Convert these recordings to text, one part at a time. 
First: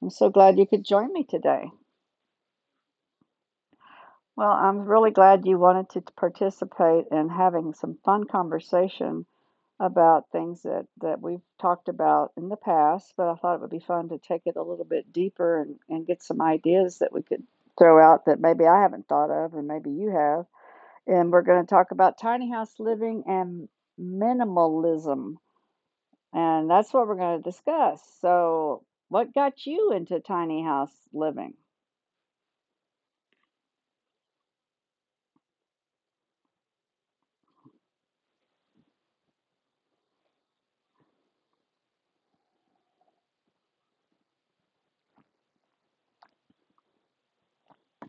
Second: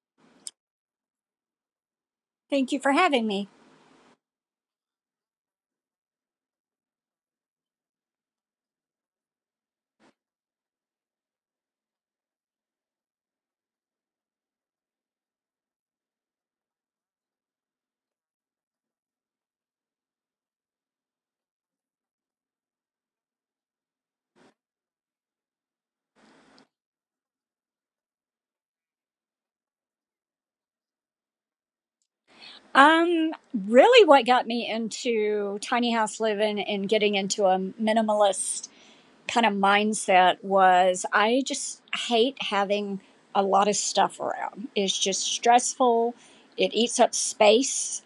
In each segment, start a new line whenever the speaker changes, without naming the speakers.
I'm so glad you could join me today.
Thank you for having me.
Well, I'm really glad you wanted to participate in having some fun conversation about things that we've talked about in the past, but I thought it would be fun to take it a little bit deeper and get some ideas that we could throw out that maybe I haven't thought of, and maybe you have. And we're going to talk about tiny house living and minimalism. And that's what we're going to discuss. So, what got you into tiny house living?
Um, Really, what got me into tiny house living and getting into a minimalist kind of mindset was I just hate having a lot of stuff around. It's just stressful, it eats up space.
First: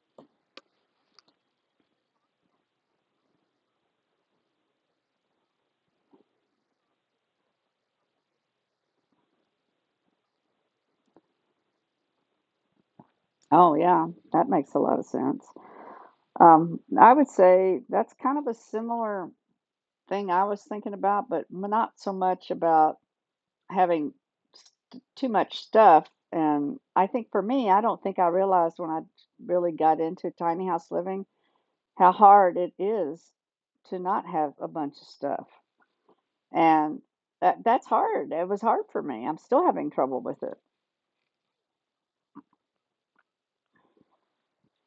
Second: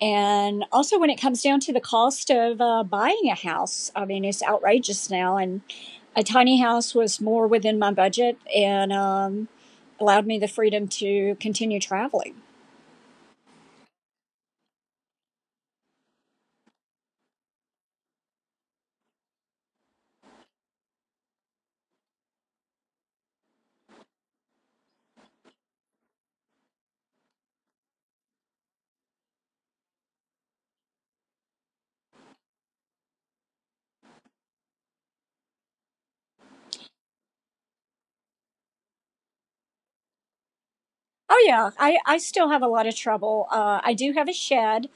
And also, when it comes down to the cost of buying a house, I mean, it's outrageous now. And a tiny house was more within my budget, and allowed me the freedom to continue traveling.
Oh, yeah, that makes a lot of sense. I would say that's kind of a similar thing I was thinking about, but not so much about having too much stuff. And I think for me, I don't think I realized when I really got into tiny house living how hard it is to not have a bunch of stuff. And that's hard. It was hard for me. I'm still having trouble with it.
Oh yeah, I still have a lot of trouble. I do have a shed.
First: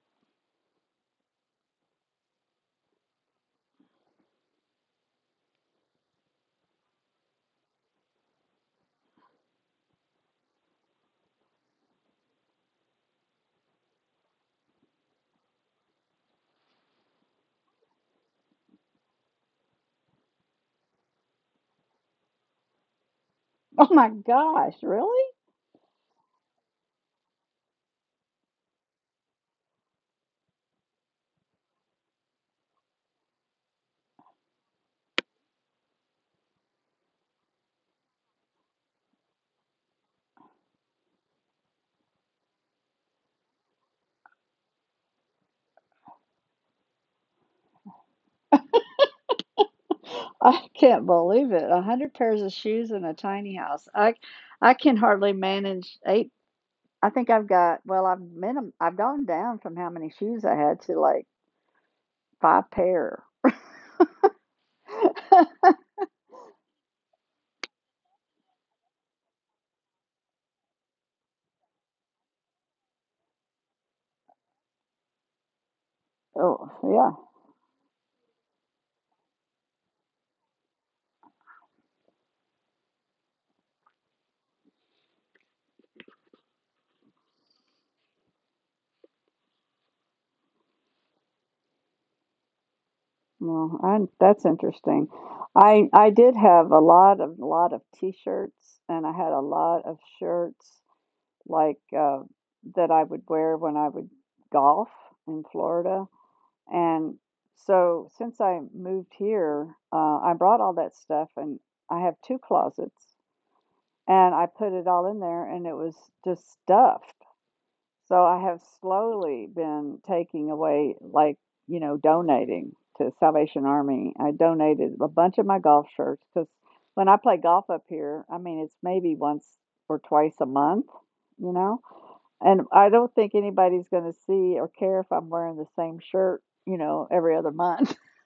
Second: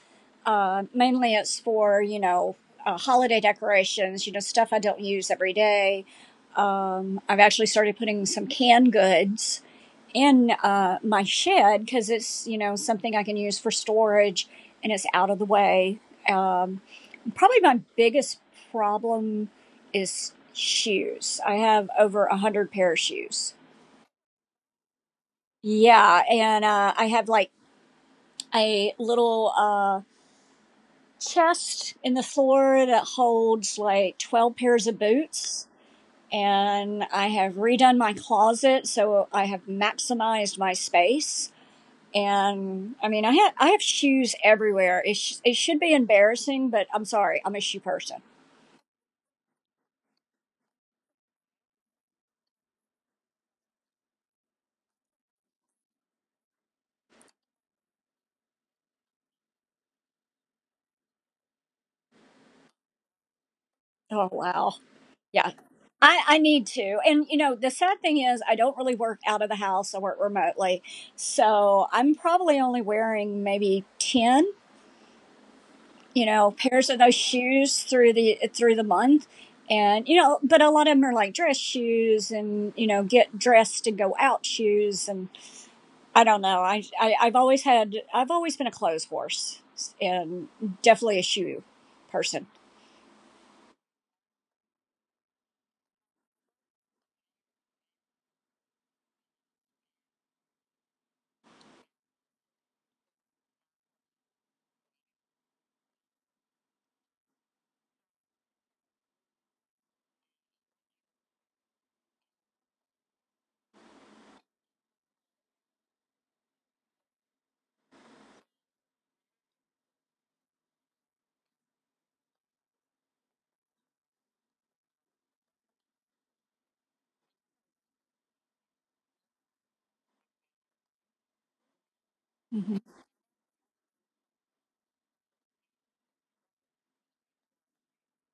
Mainly it's for holiday decorations, stuff I don't use every day. I've actually started putting some canned goods in my shed because it's something I can use for storage, and it's out of the way. Um, Probably my biggest problem is shoes. I have over a hundred pair of shoes.
Oh my gosh, really?
Yeah, and I have like a little chest in the floor that holds like 12 pairs of boots. And I have redone my closet, so I have maximized my space. And I mean, I have shoes everywhere. It should be embarrassing, but I'm sorry, I'm a shoe person.
I can't believe it. A hundred pairs of shoes in a tiny house. I can hardly manage eight. I think I've got well, I've gone down from how many shoes I had to like five pair.
Oh wow, yeah, I need to. And you know, the sad thing is, I don't really work out of the house. I work remotely, so I'm probably only wearing maybe ten
Oh,
pairs of those
yeah.
shoes through the month, and but a lot of them are like dress shoes, and get dressed to go out shoes, and I don't know I I've always had I've always been a clothes horse, and definitely a shoe person.
Well, that's interesting. I did have a lot of t-shirts and I had a lot of shirts like, that I would wear when I would golf in Florida, and so since I moved here, I brought all that stuff, and I have 2 closets, and I put it all in there, and it was just stuffed. So I have slowly been taking away, like, you know, donating to Salvation Army. I donated a bunch of my golf shirts because when I play golf up here, I mean, it's maybe once or twice a month, you know? And
Hmm,
I don't think anybody's gonna see or care if I'm wearing the same shirt, you know, every other month.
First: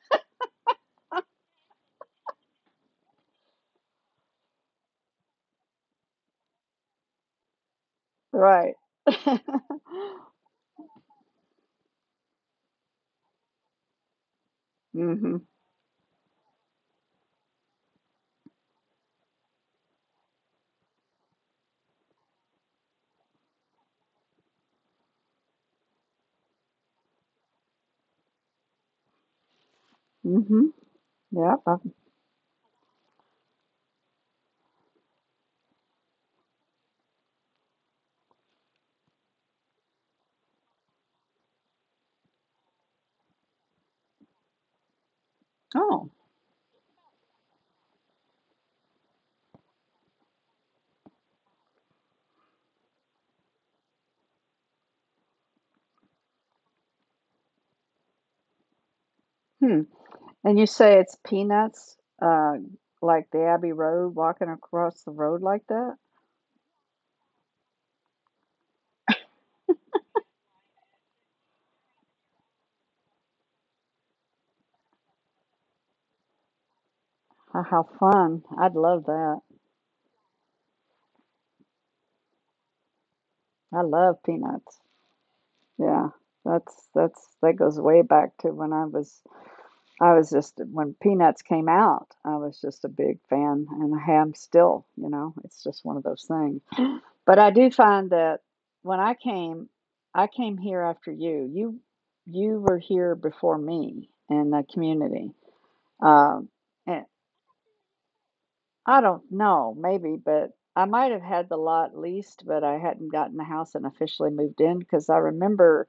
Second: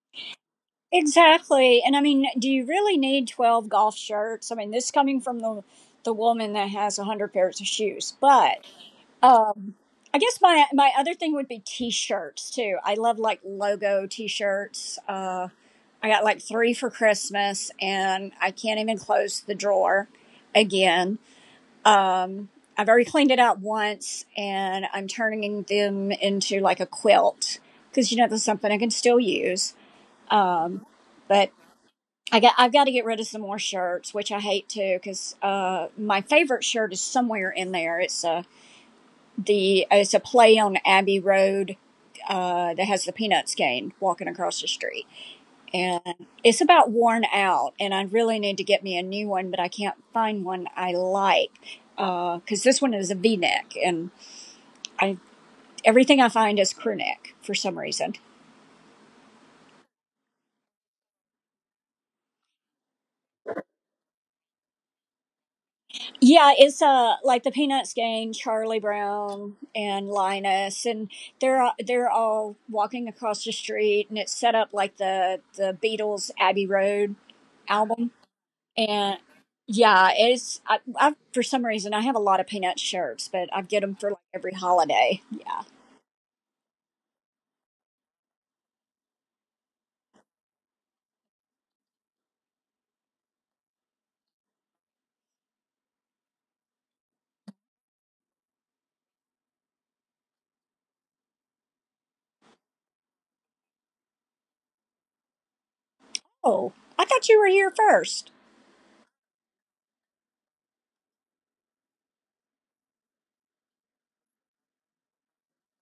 exactly. And I mean, do you really need 12 golf shirts? I mean, this is coming from the woman that has 100 pairs of shoes, but
Right.
Um, I guess my other thing would be t-shirts too. I love like logo t-shirts.
Mhm.
I got like three for Christmas, and I can't even close the drawer again. Um, I've already cleaned it out once, and I'm turning them into like a quilt because that's something I can still use.
Mhm.
But
Yep. I've-
I've got to get rid of some more shirts, which I hate too because my favorite shirt is somewhere in there. It's a play on Abbey Road that has the Peanuts game walking across the street, and
Oh.
it's about worn out. And I really need to get me a new one, but I can't find one I like because this one is a V neck, and I everything I find is crew neck for some reason.
Hmm. And you say it's peanuts, uh, like the Abbey Road, walking across the road like that?
Yeah, it's like the Peanuts gang, Charlie Brown and Linus, and they're all walking across the street, and it's set up like the Beatles Abbey Road
Oh, how
album.
fun. I'd love
And
that.
yeah, it's I for some reason I have a lot of peanut shirts, but I
I
get them for
love
like every
peanuts.
holiday. Yeah.
Yeah. That goes way back to when I was just when Peanuts came out, I was just a big fan, and I am still. You know, it's just one of those things. But I do find that when I came, I came here after you. You were here before me in the community. Um,
Oh,
and
I thought you were here first.
I don't know, maybe, but I might have had the lot leased, but I hadn't gotten the house and officially moved in because I remember.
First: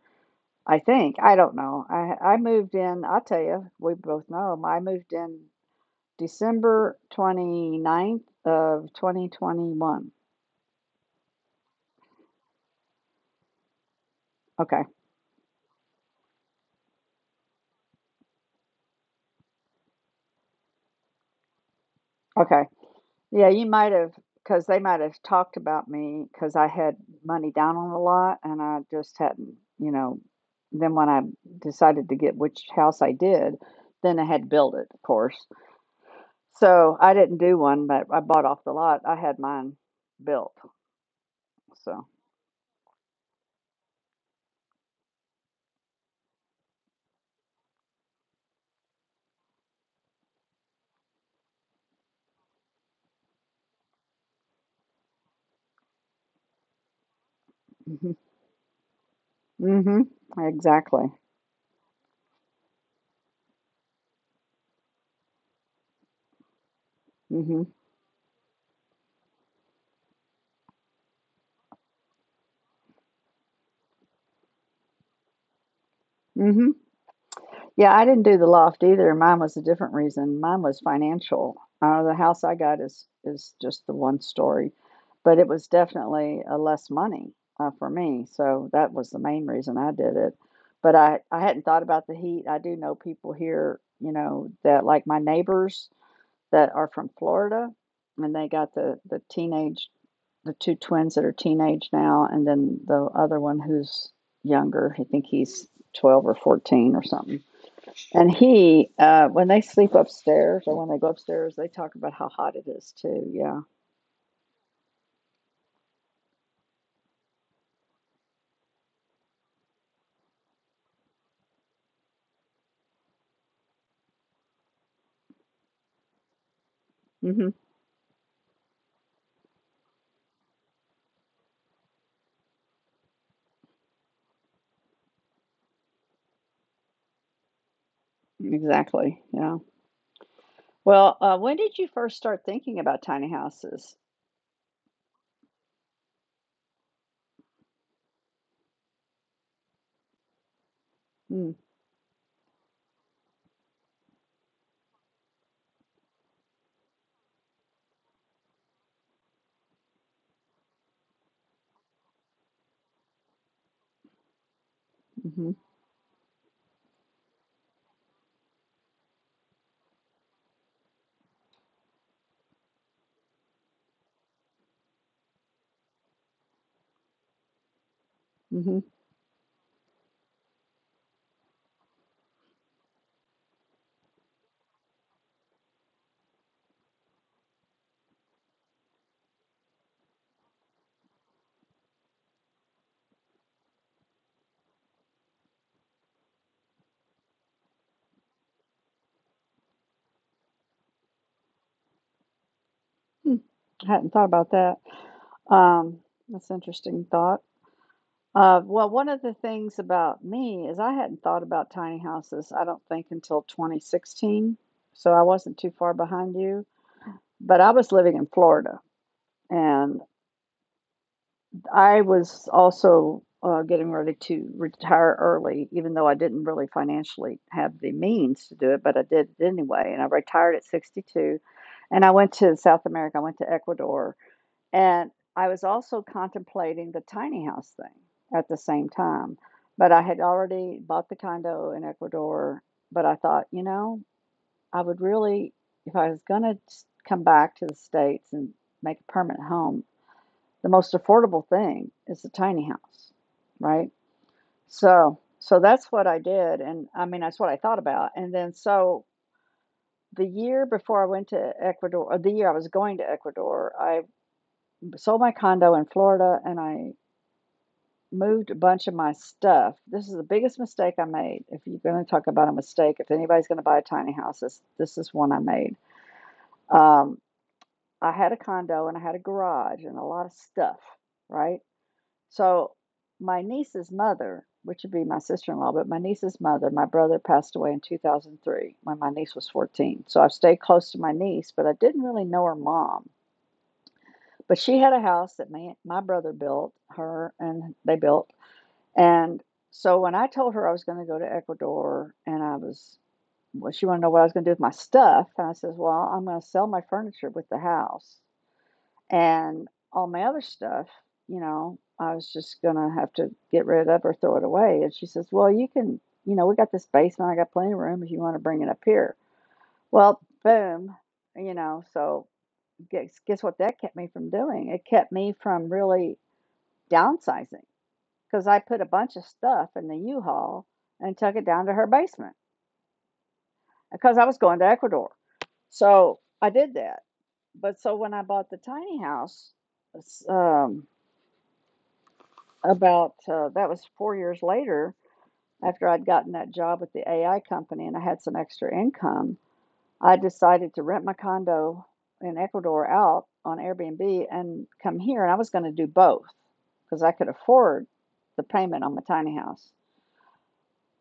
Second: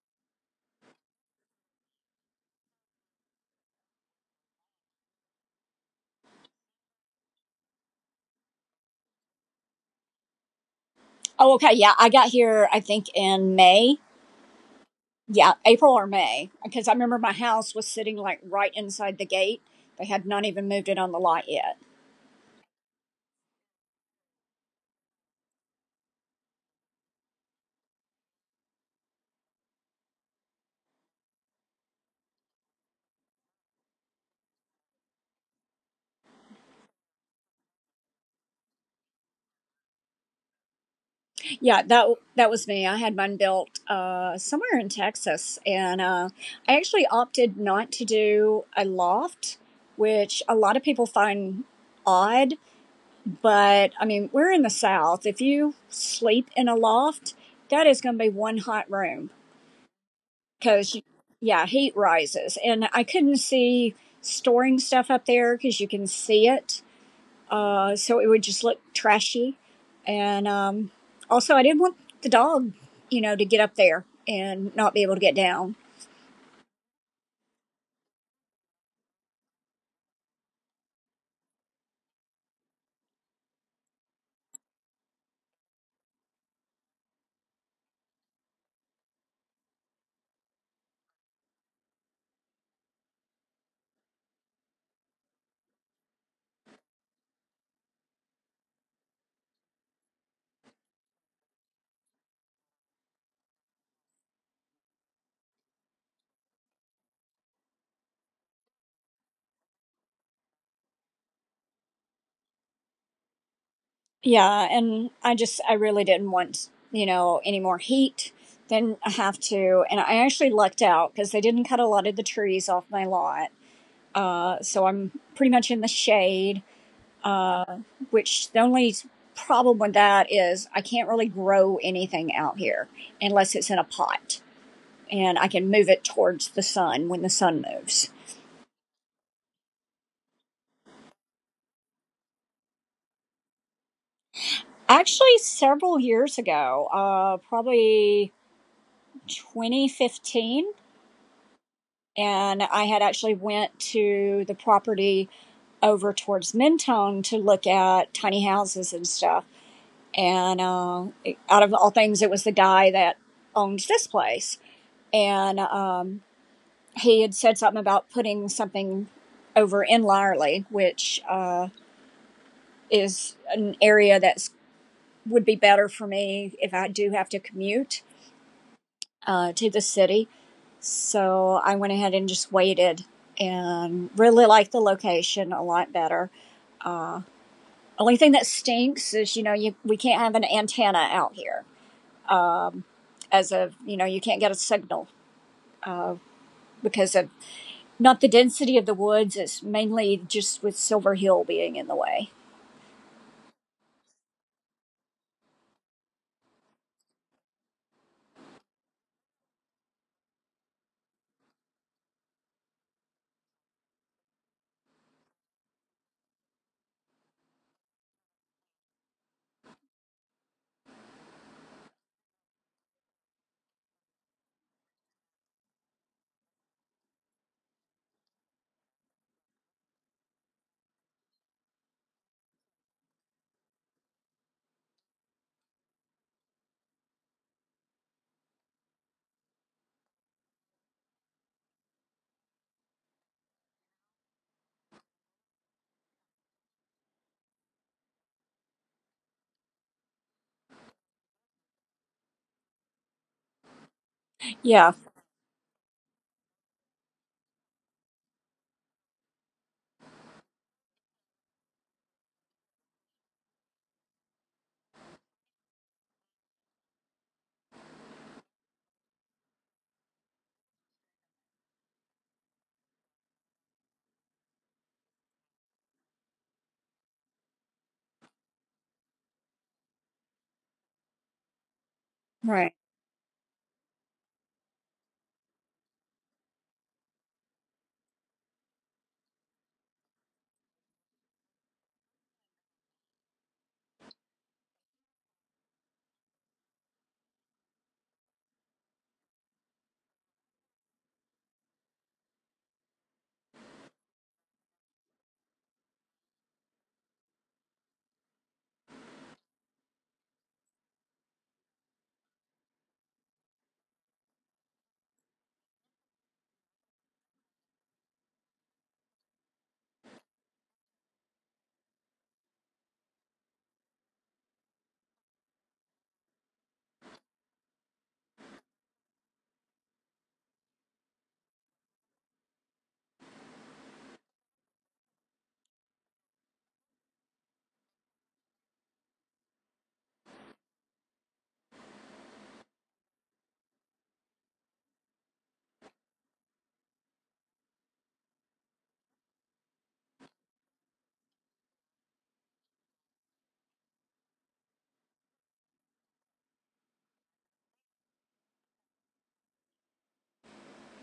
I think I don't know. I moved in. I'll tell you. We both know. I moved in December twenty ninth of 2021.
Oh, okay. Yeah, I got here, I think, in May.
Okay.
Yeah, April or May, because I remember my house was sitting like right inside the gate. They had not even moved it on the lot yet.
Okay. Yeah, you might have, because they might have talked about me because I had money down on the lot and I just hadn't, you know. Then when I decided to get which house I did, then I had to build it, of course. So I didn't do one, but I bought off the lot. I had mine built.
Yeah,
So,
that was me. I had mine built somewhere in Texas, and I actually opted not to do a loft, which a lot of people find odd. But I mean, we're in the South. If you sleep in a loft, that is
hmm
going to be one hot room
hmm
because,
exactly.
yeah, heat rises. And I couldn't see storing stuff up there because you can see it.
hmm
So it would just look trashy. And also, I didn't want the dog, you know, to get up there and not be able to get down.
hmm Yeah, I didn't do the loft either. Mine was a different reason. Mine was financial. The house I got is just the one story, but it was definitely less money for me. So that was the main reason I did it. But I hadn't thought about the heat. I do know people here, you know, that like my neighbors that are from Florida, and they got the two twins that are teenage now, and then the other one who's younger. I think he's 12 or 14 or something and when they sleep upstairs or when they go upstairs, they talk about how hot it is too. Yeah.
Yeah, and I just I really didn't want, you know, any more heat than I have to. And I actually lucked out because they didn't cut a lot of the trees off my lot. So I'm pretty much in the shade,
Hmm.
uh, which the only problem with that is I can't really grow anything out here unless it's in a pot and I can move it towards the sun when the sun moves.
Exactly. Yeah. Well, when did you first start thinking about tiny houses?
Actually, several years ago, probably 2015,
Mm.
and I had actually went to the property over towards Mentone to look at tiny houses and stuff. And out of all things, it was the guy that owned this place,
Mm-hmm.
and he had said something about putting something over in Lyerly, which is an area that would be better for me if I do have to commute
Mm-hmm.
to the city. So I went ahead and just waited, and really liked the location a lot better. Only thing that stinks is, you know, you, we can't have an antenna out here as of, you know, you can't get a signal because of not the density of the woods, it's mainly just with Silver Hill being in the way.
Hmm. I hadn't thought about that. Um, that's an interesting thought. Well, one of the things about me is I hadn't thought about tiny houses, I don't think, until 2016. So I wasn't too far behind you. But I was living in Florida. And. I was also getting ready to retire early, even though I didn't really financially have the means to do it, but I did it anyway. And I retired at 62 and I went to South America, I went to Ecuador. And I was also contemplating the tiny house thing at the same time. But I had already bought the condo in Ecuador. But I thought, you know, I would really, if I was going to come back to the States and make a permanent home, the most affordable thing is the tiny house, right?
Yeah,
So that's what I did, and I mean that's what I thought about. And then, so the year before I went to Ecuador, or the year I was going to Ecuador, I sold my condo in Florida, and I moved a bunch of my stuff. This is the biggest mistake I made. If you're going to talk about a mistake, if anybody's going to buy a tiny house, this is one I made. Um, I had a condo and I had a garage and a lot of stuff, right? So
right.
my niece's mother, which would be my sister-in-law, but my niece's mother, my brother passed away in 2003 when my niece was 14. So I've stayed close to my niece, but I didn't really know her mom. But she had a house that my brother built, her and they built. And so when I told her I was going to go to Ecuador and I was, well, she wanted to know what I was going to do with my stuff. And I says, well, I'm going to sell my furniture with the house and all my other stuff, you know, I was just gonna have to get rid of or throw it away. And she says, well, you can, you know, we got this basement, I got plenty of room if you want to bring it up here. Well, boom, you know, so guess what that kept me from doing? It kept me from really downsizing because I put a bunch of stuff in the U Haul and took it down to her basement because I was going to Ecuador. So I did that. But so when I bought the tiny house, um, about that was 4 years later after I'd gotten that job at the AI company and I had some extra income. I decided to rent my condo in Ecuador out on Airbnb and come here. And I was going to do both because I could afford the payment on my tiny house.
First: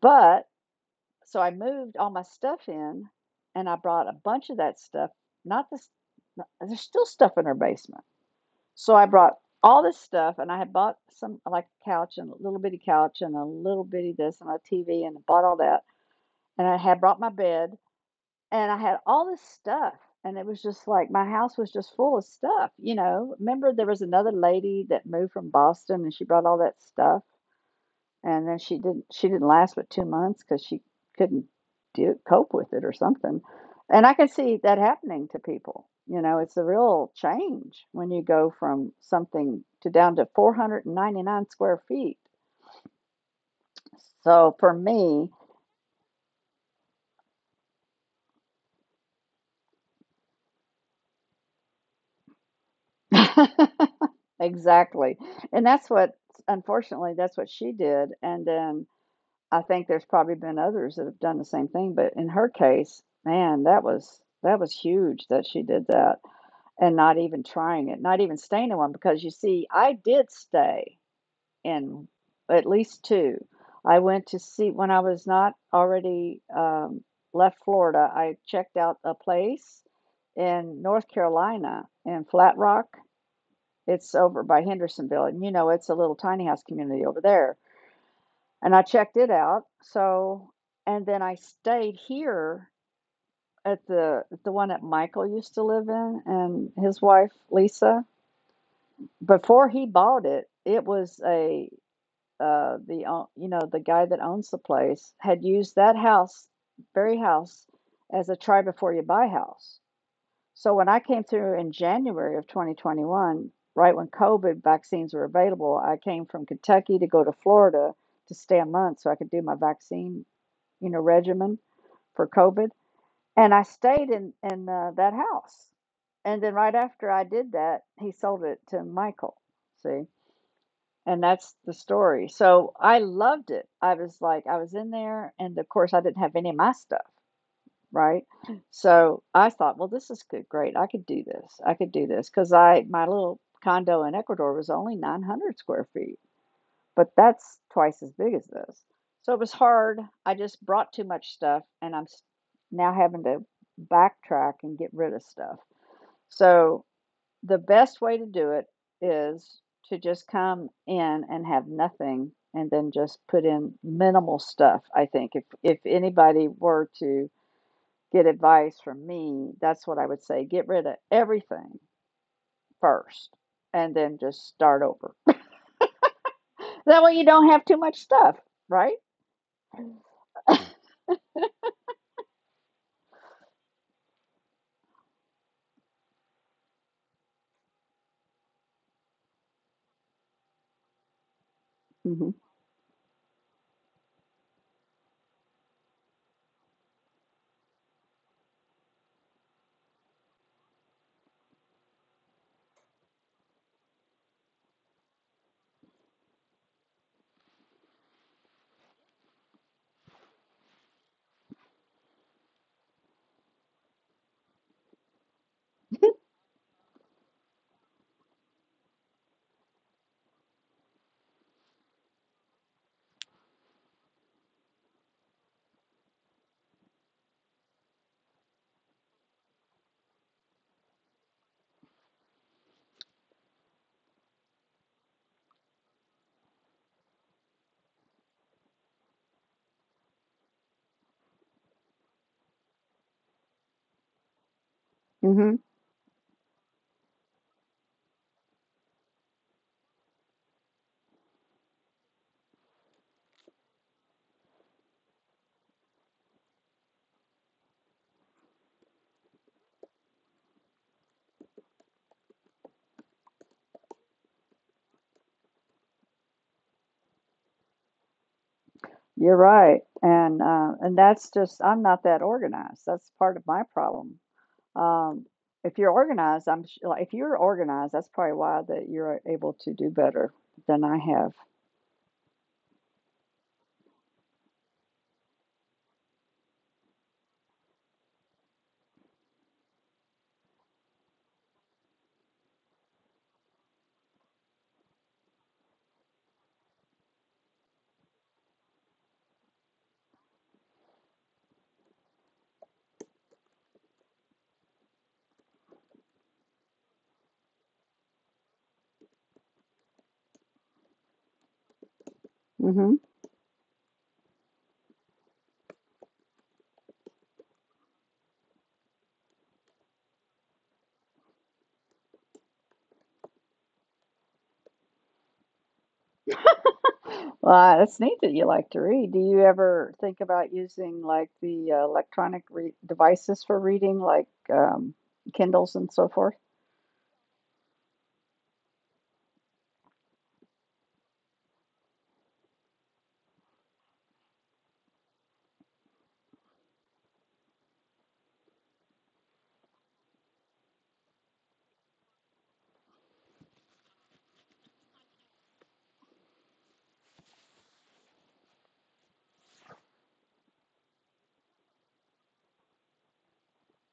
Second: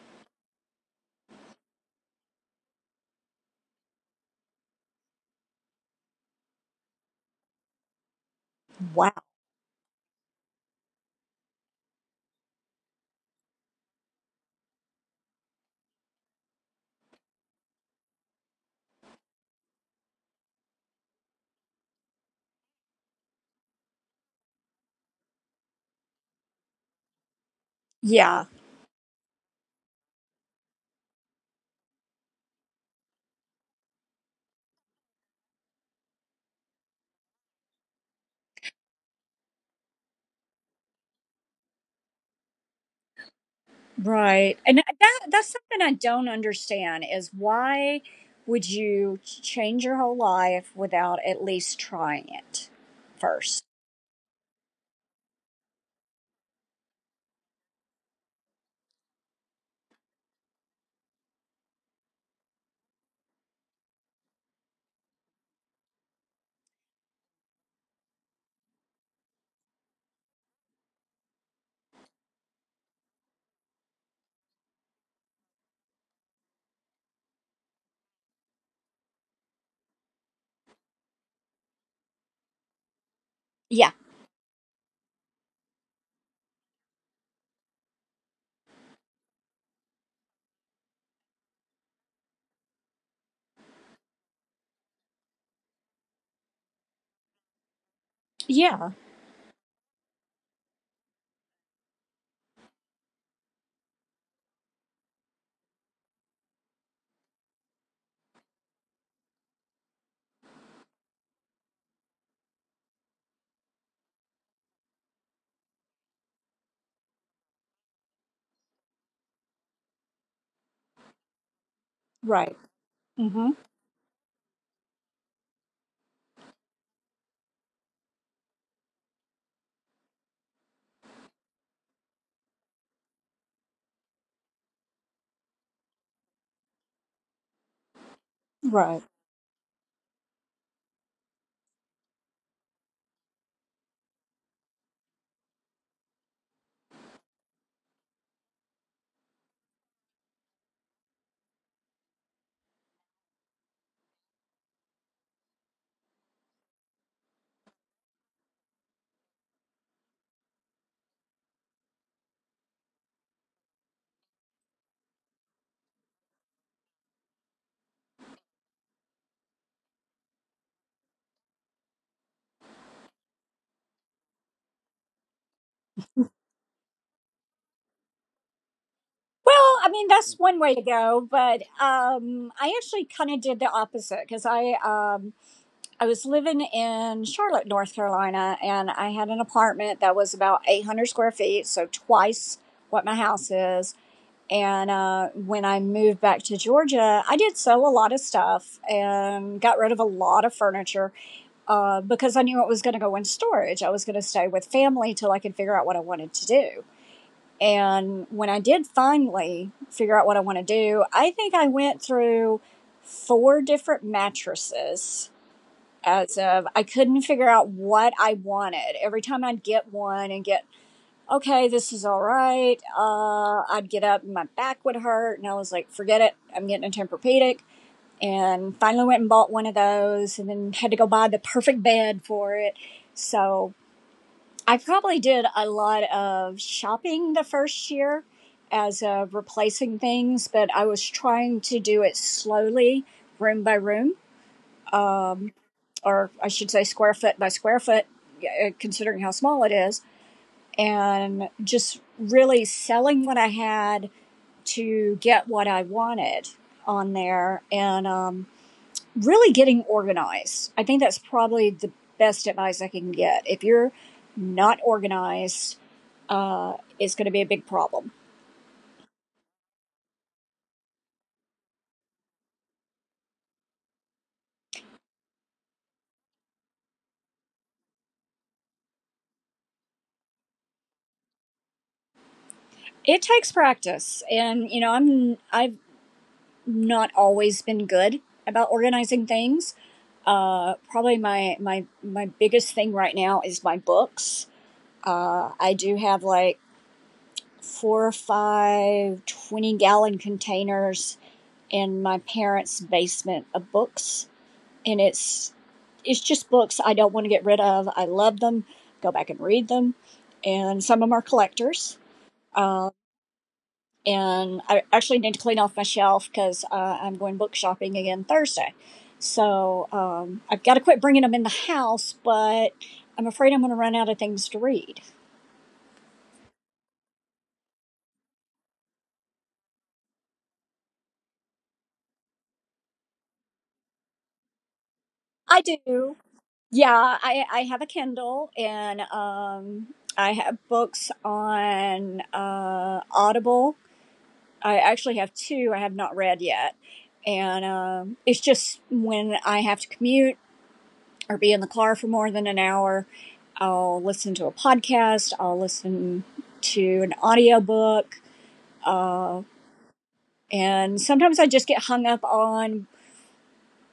But so I moved all my stuff in and I brought a bunch of that stuff, not this, there's still stuff in her basement so I
Wow.
brought all this stuff, and I had bought some like a couch and a little bitty couch and a little bitty this and a TV and bought all that. And I had brought my bed and I had all this stuff. And it was just like my house was just full of stuff, you know. Remember, there was another lady that moved from Boston and she brought all that stuff.
Yeah,
And then she didn't last but 2 months because she couldn't do cope with it or something. And I can see that happening to people, you know, it's a real change when you go from something to down to 499 square feet.
right. And
So for
that that's
me
something I don't understand is why would you change your whole life without at least trying it first?
exactly. And that's what unfortunately, that's what she did, and then I think there's probably been others that have done the same thing, but in her case, man, that was huge that she did that. And not even trying it, not even staying in one, because you see, I did stay in at least two. I went to see when I was not already left Florida, I checked out a place in North Carolina in Flat Rock.
Yeah.
It's over by Hendersonville, and you know, it's a little tiny house community over there. And I checked it out. So, and then I stayed here at the one that Michael used to live in and his wife Lisa.
Yeah,
Before he bought it, it was a, the, o you know, the guy that owns the place had used that house, very house, as a try before you buy house. So when I came through in January of 2021, right when COVID vaccines were available, I came from Kentucky to go to Florida to stay a month so I could do my vaccine, regimen for
right.
COVID.
Hmm.
And I stayed in that house. And then right after I did that, he sold it to Michael. See? And that's the story. So I loved it. I was like, I was in there, and of course, I didn't have any of my stuff, right?
Right.
So I thought, well, this is good, great. I could do this. I could do this because I my little condo in Ecuador was only 900 square feet, but that's twice as big as this. So it was hard. I just brought too much stuff, and now having to backtrack and get rid of stuff. So the best way to do it is to just come in and have nothing and then just put in minimal stuff, I think. If anybody were to get advice from me, that's what I would say. Get rid of everything first and then just start over. That way you don't have too much stuff, right?
Well, I mean, that's one way to go, but I actually kind of did the opposite because I was living in Charlotte, North Carolina, and I had an apartment that was about 800 square feet, so
Mhm.
twice what my house is. And when I moved back to Georgia, I did sell a lot of stuff and got rid of a lot of furniture because I knew it was going to go in storage. I was going to stay with family till I could figure out what I wanted to do. And when I did finally figure out what I want to do, I think I went through four different mattresses as of I couldn't figure out what I wanted. Every time I'd get one and get, okay, this is all right, I'd get up and my back would hurt. And I was like, forget it, I'm getting a Tempur-Pedic. And finally went and bought one of those and then had to go buy the perfect bed for it. So I probably did a lot of shopping the first year as replacing things, but I was trying to do it slowly, room by room,
Mhm.
or I should say square foot by square foot, considering how small it is, and just really selling what I had to get what I wanted on there. And really getting organized. I think that's probably the best advice I can get. If you're not organized, it's going to be a big problem.
You're right. And that's just I'm not that organized. That's part of my problem. Um, if you're organized, if you're organized, that's probably why that you're able to do better than I have.
It takes practice, and you know I've not always been good about organizing things. Probably my biggest thing right now is my books. I do have like four or five 20-gallon containers in my parents' basement of books, and it's just books I don't want to get rid of. I love them. Go back and read them, and some of them are collectors. Um,
Mhm.
and I actually need to clean off my shelf because I'm going book shopping again Thursday. So I've got to quit bringing them in the house, but I'm afraid I'm going to run out of things to read.
Well, that's neat that you like to read. Do you ever think about using, like, the electronic re devices for reading, like,
I
Kindles and so
do.
forth?
Yeah, I have a Kindle, and I have books on Audible. I actually have two I have not read yet. And it's just when I have to commute or be in the car for more than an hour, I'll listen to a podcast, I'll listen to an audiobook. And sometimes I just get hung up on,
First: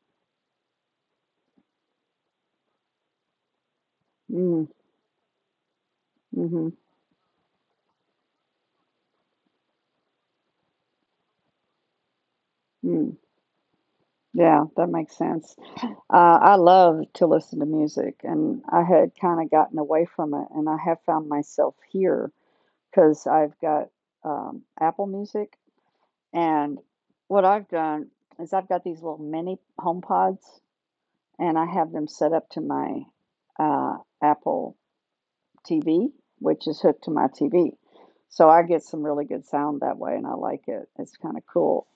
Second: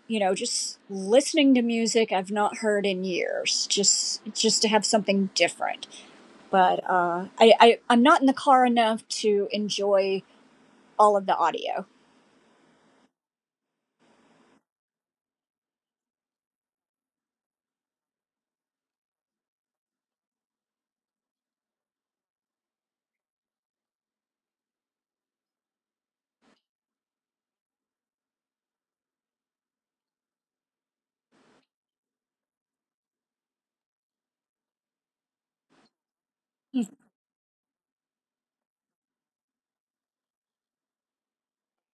you know, just listening to music I've not heard in years, just
Mm,
to have something different.
mhm,
But I'm not in the car enough to enjoy all of the audio.
mm. Yeah, that makes sense. I love to listen to music, and I had kinda gotten away from it, and I have found myself here because 'cause I've got, Apple Music. And what I've done is I've got these little mini home pods and I have them set up to my uh, Apple TV, which is hooked to my TV. So I get some really good sound that way and I like it. It's kind of cool.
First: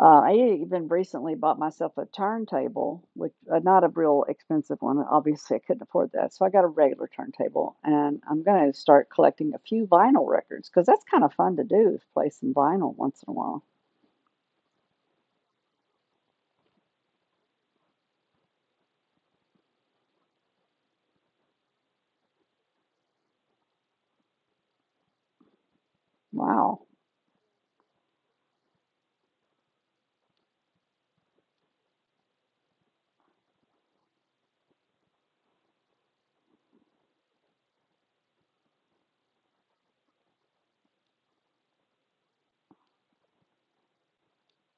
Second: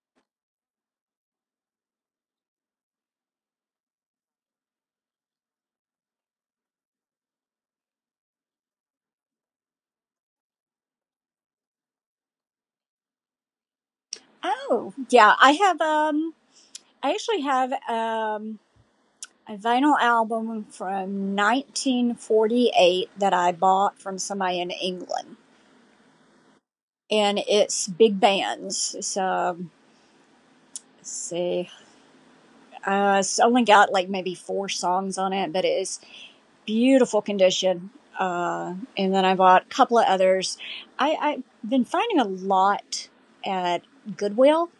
I even recently bought myself a turntable, which not a real expensive one. Obviously, I couldn't afford that. So I got a regular turntable and I'm going to start collecting a few vinyl records because that's kind of fun to do is play some vinyl once in a while.
Oh, yeah, I actually have a vinyl album from 1948 that I bought from somebody in England,
Wow.
and it's big bands. So let's see, it's only got like maybe four songs on it, but it's beautiful condition. And then I bought a couple of others. I've been finding a lot at Goodwill.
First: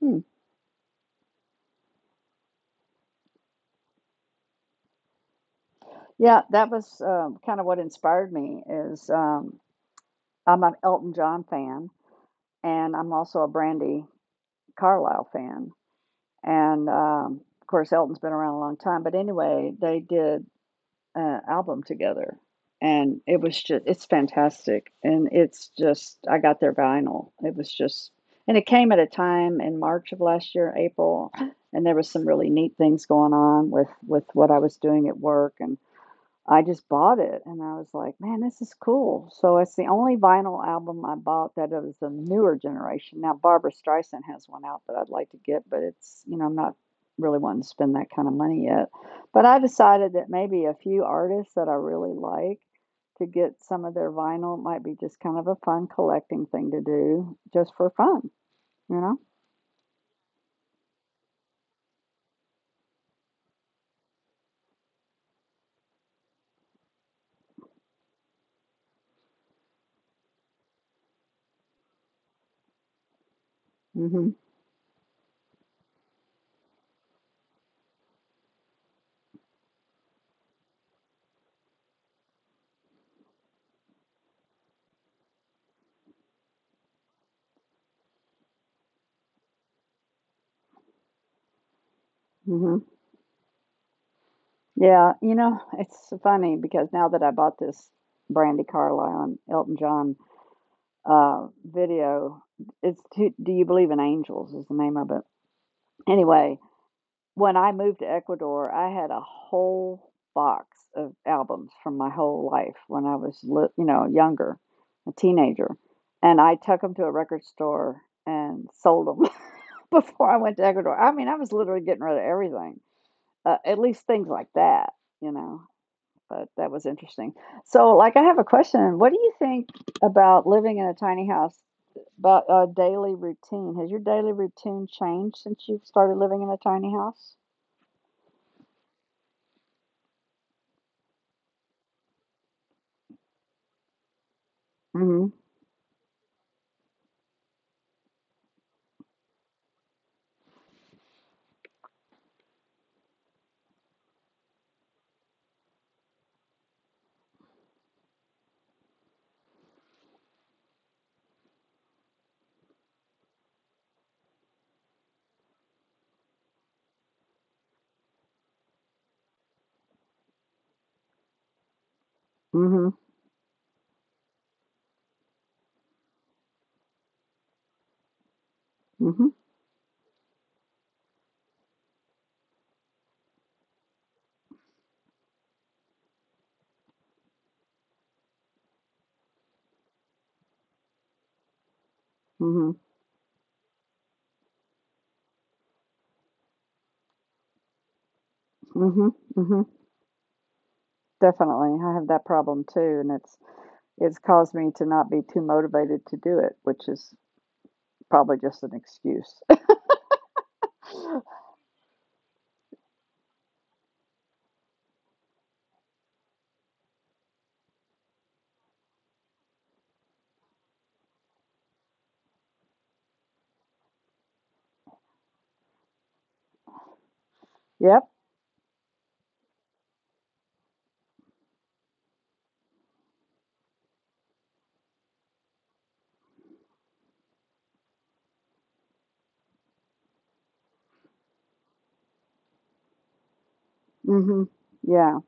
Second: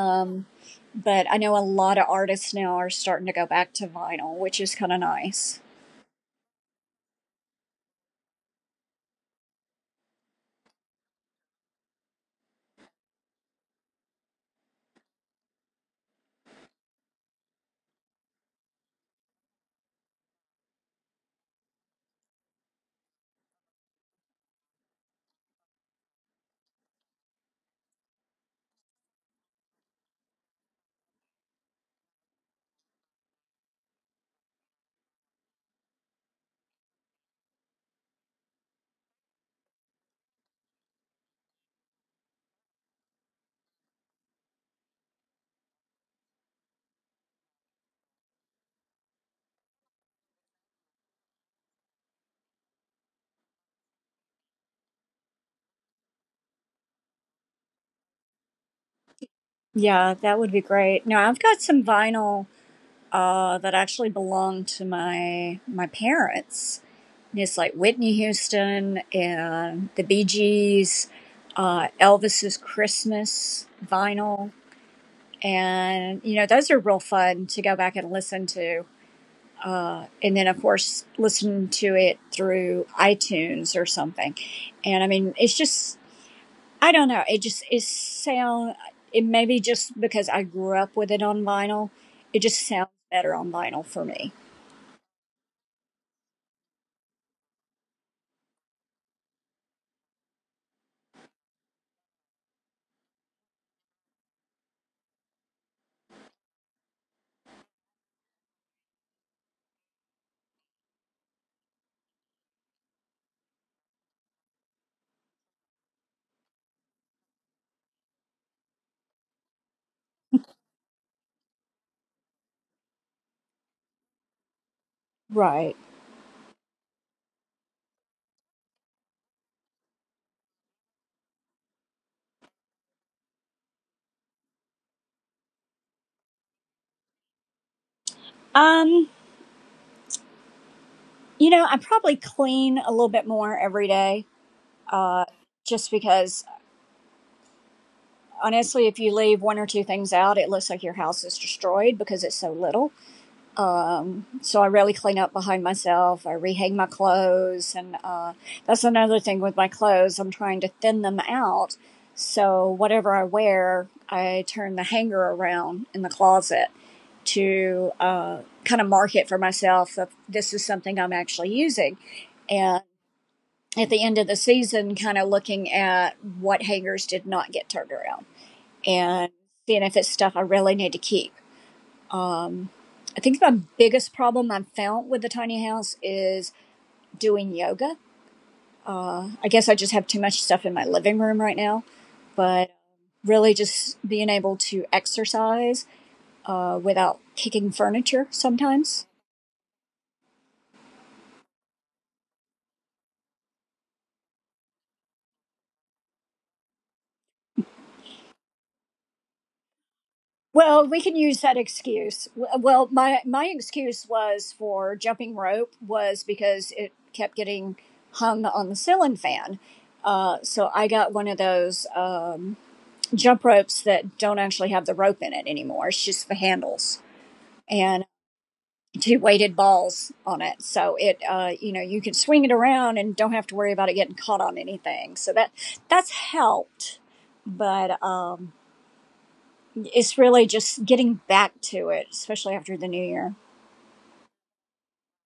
Hmm.
but I know a lot of artists now are starting to go back to vinyl, which is kind of nice.
Yeah, that was kind of what inspired me. Is I'm an Elton John fan, and I'm also a Brandy Carlisle fan, and of course Elton's been around a long time. But anyway, they did an album together, and it's fantastic, and it's just I got their vinyl. It was just, and it came at a time in March of last year, April, and there was some really neat things going on with what I was doing at work and I just bought it, and I was like, "Man, this is cool." So it's the only vinyl album I bought that is the newer generation. Now Barbara Streisand has one out that I'd like to get, but it's you know I'm not really wanting to spend that kind of money yet. But I decided that maybe a few artists that I really like to get some of their vinyl might be just kind of a fun collecting thing to do, just for fun, you know.
Yeah, that would be great. No, I've got some vinyl that actually belonged to my parents. And it's like Whitney Houston and the Bee Gees, Elvis's Christmas
Mhm.
vinyl, and you know those are real fun to go back and listen to. And then of course listen to it through iTunes or something. And I mean, it's just I don't know. It maybe just because I grew up with it on vinyl. It just
Mhm.
sounds better on vinyl for me.
Yeah, you know, it's funny because now that I bought this Brandy Carlisle and Elton John video. It's to, Do You Believe in Angels is the name of it. Anyway, when I moved to Ecuador, I had a whole box of albums from my whole life when I was, you know, younger, a teenager. And I took them to a record store and sold them before I went to Ecuador. I mean, I was literally getting rid of everything, at least things like that, you know.
Right.
But that was interesting. So, like, I have a question. What do you think about living in a tiny house about a daily routine. Has your daily routine changed since you've started living in a tiny house?
Um, you know, I probably clean a little bit more every day. Uh,
Mhm,
just because honestly, if you leave one or two things out, it looks like your house is destroyed because it's so little. So I really clean up behind myself. I rehang my clothes, and that's another thing with my clothes. I'm trying to thin them out, so whatever I wear, I turn the hanger around in the closet to kind of mark it for myself if this is something I'm actually using, and
mhm,
at the end of the season, kind of looking at what hangers did not get turned around
mhm,
and seeing if it's stuff I really need to keep. I think my biggest problem I've found with the tiny house is doing yoga. I guess I just have too much stuff in my living room right now,
mhm,
but really just being able to exercise without kicking furniture sometimes.
mhm, mhm. Definitely, I have that problem too, and it's caused me to not be too motivated to do it, which is probably just an excuse.
Well, we can use that excuse. Well, my excuse was for jumping rope was because it kept getting hung on the ceiling fan. So I got one of those. Jump ropes that don't actually have the rope in it anymore. It's just the handles
Yep.
and two weighted balls on it. So it, you know, you can swing it around and don't have to worry about it getting caught on anything. So that's helped, but it's really just getting back to it, especially after the new year.
Mhm. Yeah.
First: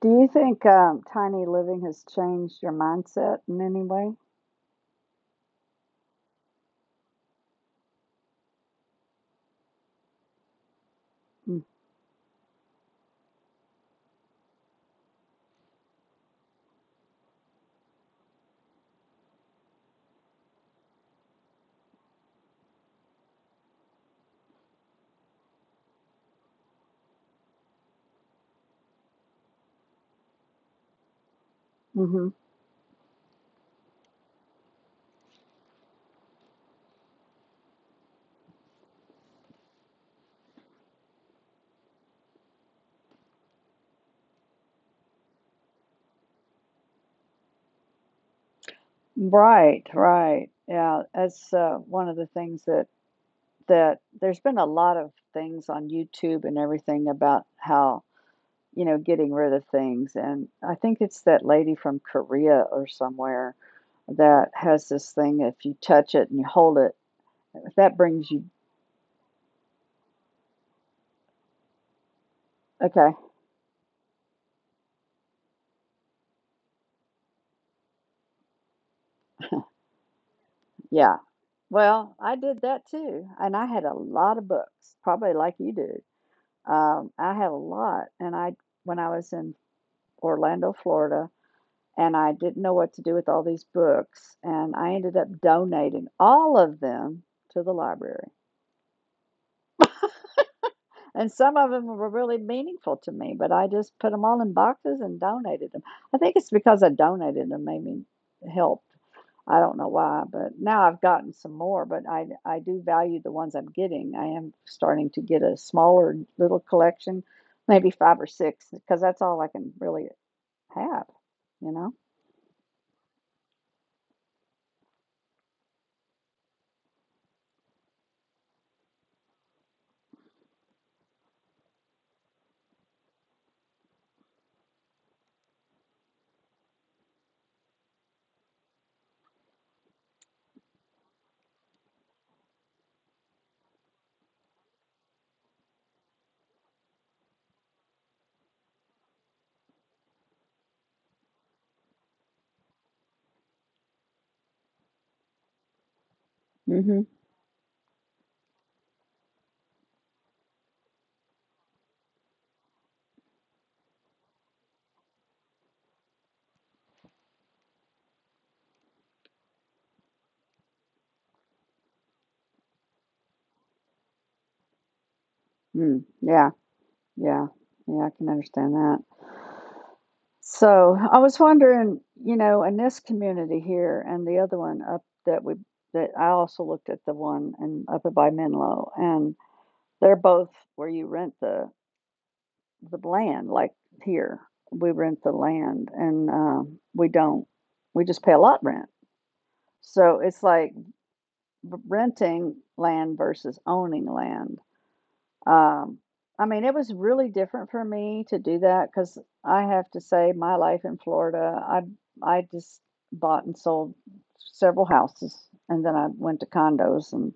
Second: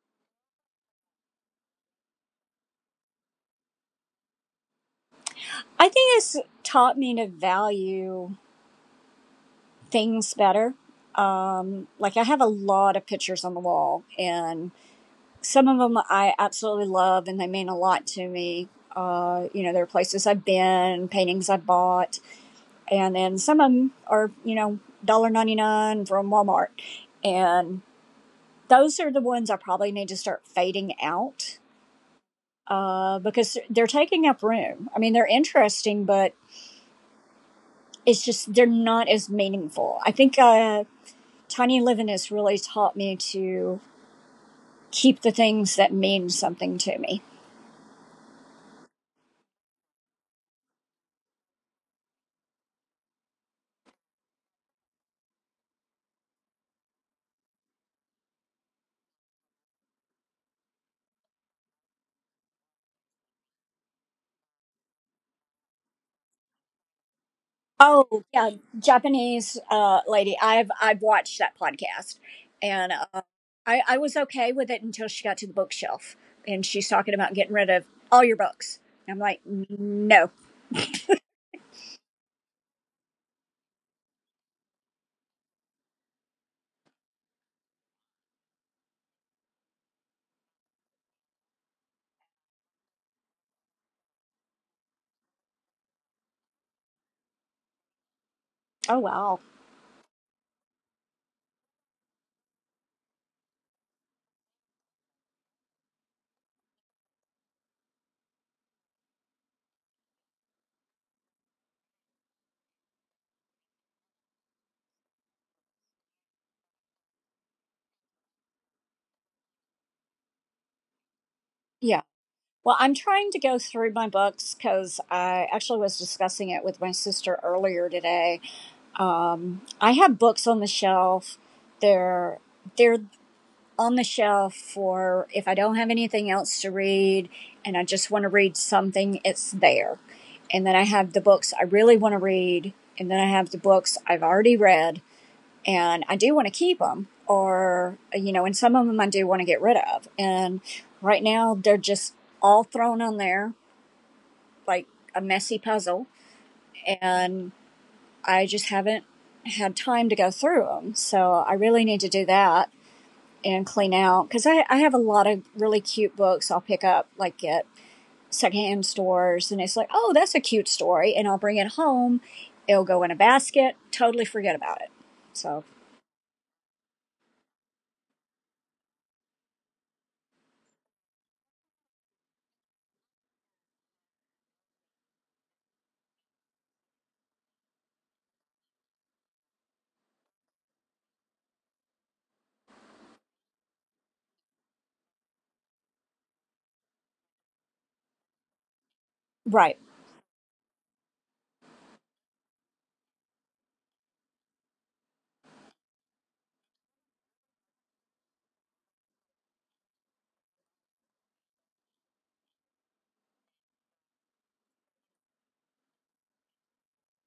Do you think, tiny living has changed your mindset in any way?
I think it's taught me to value things better.
Mm,
Like I have a lot of pictures on the wall and some of them I absolutely love and they mean a lot to me. You know, there are places I've been, paintings I bought, and then some of them are, you know, 0.99 from Walmart. And those are the ones I probably need to start fading out
mhm.
because they're taking up room. I mean, they're interesting, but it's just, they're not as meaningful. I think Tiny Living has really taught me to keep the things that mean something to me.
Right, right. Yeah, that's, one of the things that there's been a lot of things on YouTube and everything about how, you know, getting rid of things. And I think it's that lady from Korea or somewhere that has this thing if you touch it and you hold it, that
Oh
brings you.
yeah, Japanese lady. I've watched that podcast, and
Okay,
I was okay with it until she got to the bookshelf, and she's talking about getting rid of all your books. And I'm like, no.
yeah. Well, I did that too. And I had a lot of books, probably like you do. I had a lot. When I was in Orlando, Florida, and I didn't know what to do with all these books, and I ended up donating all of them to the library.
Oh wow.
And some of them were really meaningful to me, but I just put them all in boxes and donated them. I think it's because I donated them made me helped. I don't know why, but now I've gotten some more, but I do value the ones I'm getting. I am starting to get a smaller little collection, maybe 5 or 6 because that's all I can really have, you know?
Yeah. Well, I'm trying to go through my books because I actually was discussing it with my sister earlier today. I have books on the shelf. They're they're on the shelf for if I don't have anything else to read and I just want to read something, it's there. And then I have the books I really want to read, and then I have the books I've already read, and I do want to keep them, or, you know, and some of them I do want to get rid of. And right now, they're just all thrown on there like a messy puzzle,
Mm Mhm.
and I just haven't had time to go through them. So I really need to do that and clean out because I have a lot of really cute books I'll pick up like at secondhand stores and it's like, oh, that's a cute story, and I'll bring it home, it'll go in a basket, totally forget about it, so
Mm, yeah. Yeah. Yeah, I can understand that. So, I was wondering, you know, in this community here and the other one up that I also looked at the one and up at by Menlo, and they're both where you rent the land, like here. We rent the land and, we don't. We just pay a lot rent.
right,
So, it's like renting land versus owning land. Um, I mean, it was really different for me to do that because I have to say, my life in Florida, I just bought and sold several houses, and then I went to condos, and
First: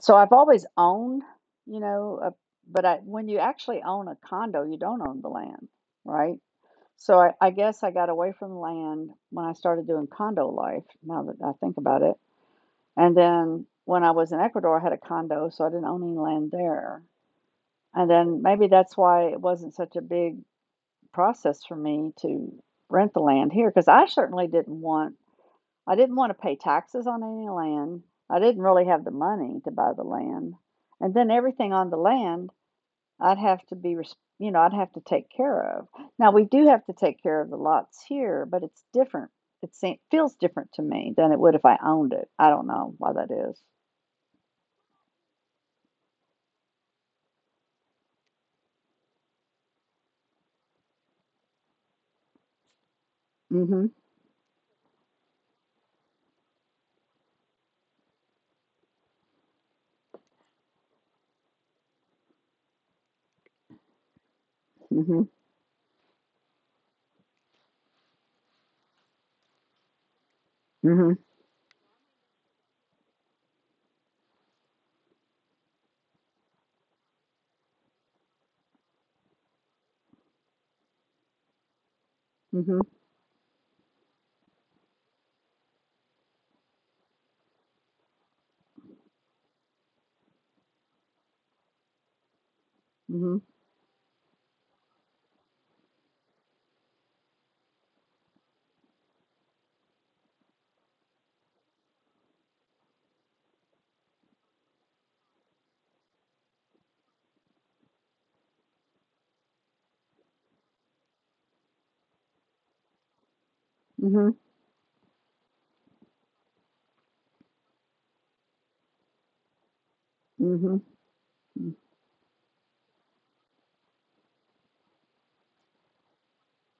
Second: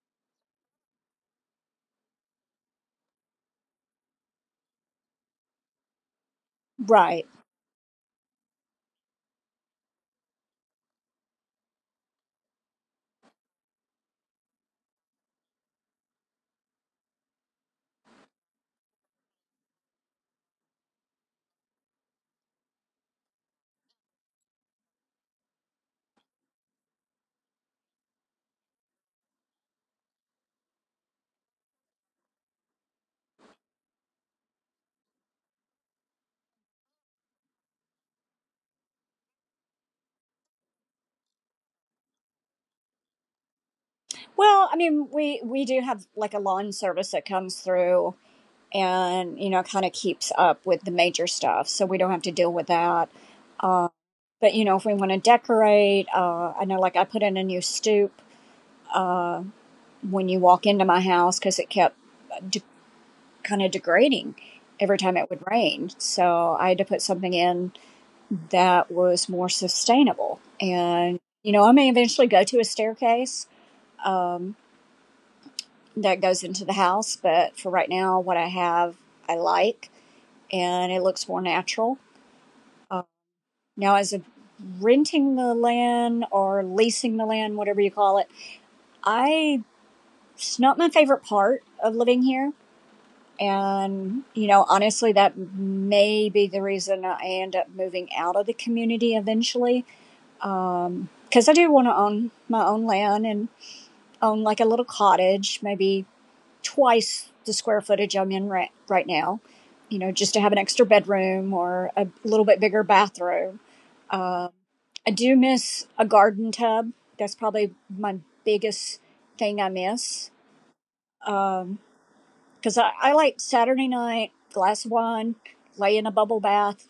so I've always owned, you know, a, but I, when you actually own a condo, you don't own the land, right? So
right.
I guess I got away from the land when I started doing condo life. Now that I think about it, and then when I was in Ecuador, I had a condo, so I didn't own any land there. And then maybe that's why it wasn't such a big process for me to rent the land here, because I certainly didn't want I didn't wanna pay taxes on any land. I didn't really have the money to buy the land. And then everything on the land, I'd have to be res you know, I'd have to take care of. Now we do have to take care of the lots here, but it's different. It se feels different to me than it would if I owned it. I don't know why that is.
Well, I mean, we do have like a lawn service that comes through and you know kind of keeps up with the major stuff so we don't have to deal with that, uh,
Mhm,
but you know if we want to decorate, I know like I put in a new stoop, uh, when you walk into my house because it kept uh, de- kind of degrading every time it
mhm,
would rain. So I had to put something in that was more sustainable.
mhm,
And, you know, I may eventually go to a staircase, um, that goes into the house, but for right now, what I have, I like and it looks more natural.
mhm,
Now, as of renting the land or leasing the land, whatever you call it, I, it's not my favorite part of living here.
mhm,
And, you know, honestly, that may be the reason I end up moving out of the community eventually. Because I do want to own my own land and own like a little cottage, maybe twice the square footage I'm in right now, you know, just to have an extra bedroom or a little bit bigger bathroom.
mhm,
Um, I do miss a garden tub. That's probably my biggest thing I miss.
mhm,
Um,
mhm,
because I like Saturday night, glass of wine, lay in a bubble bath,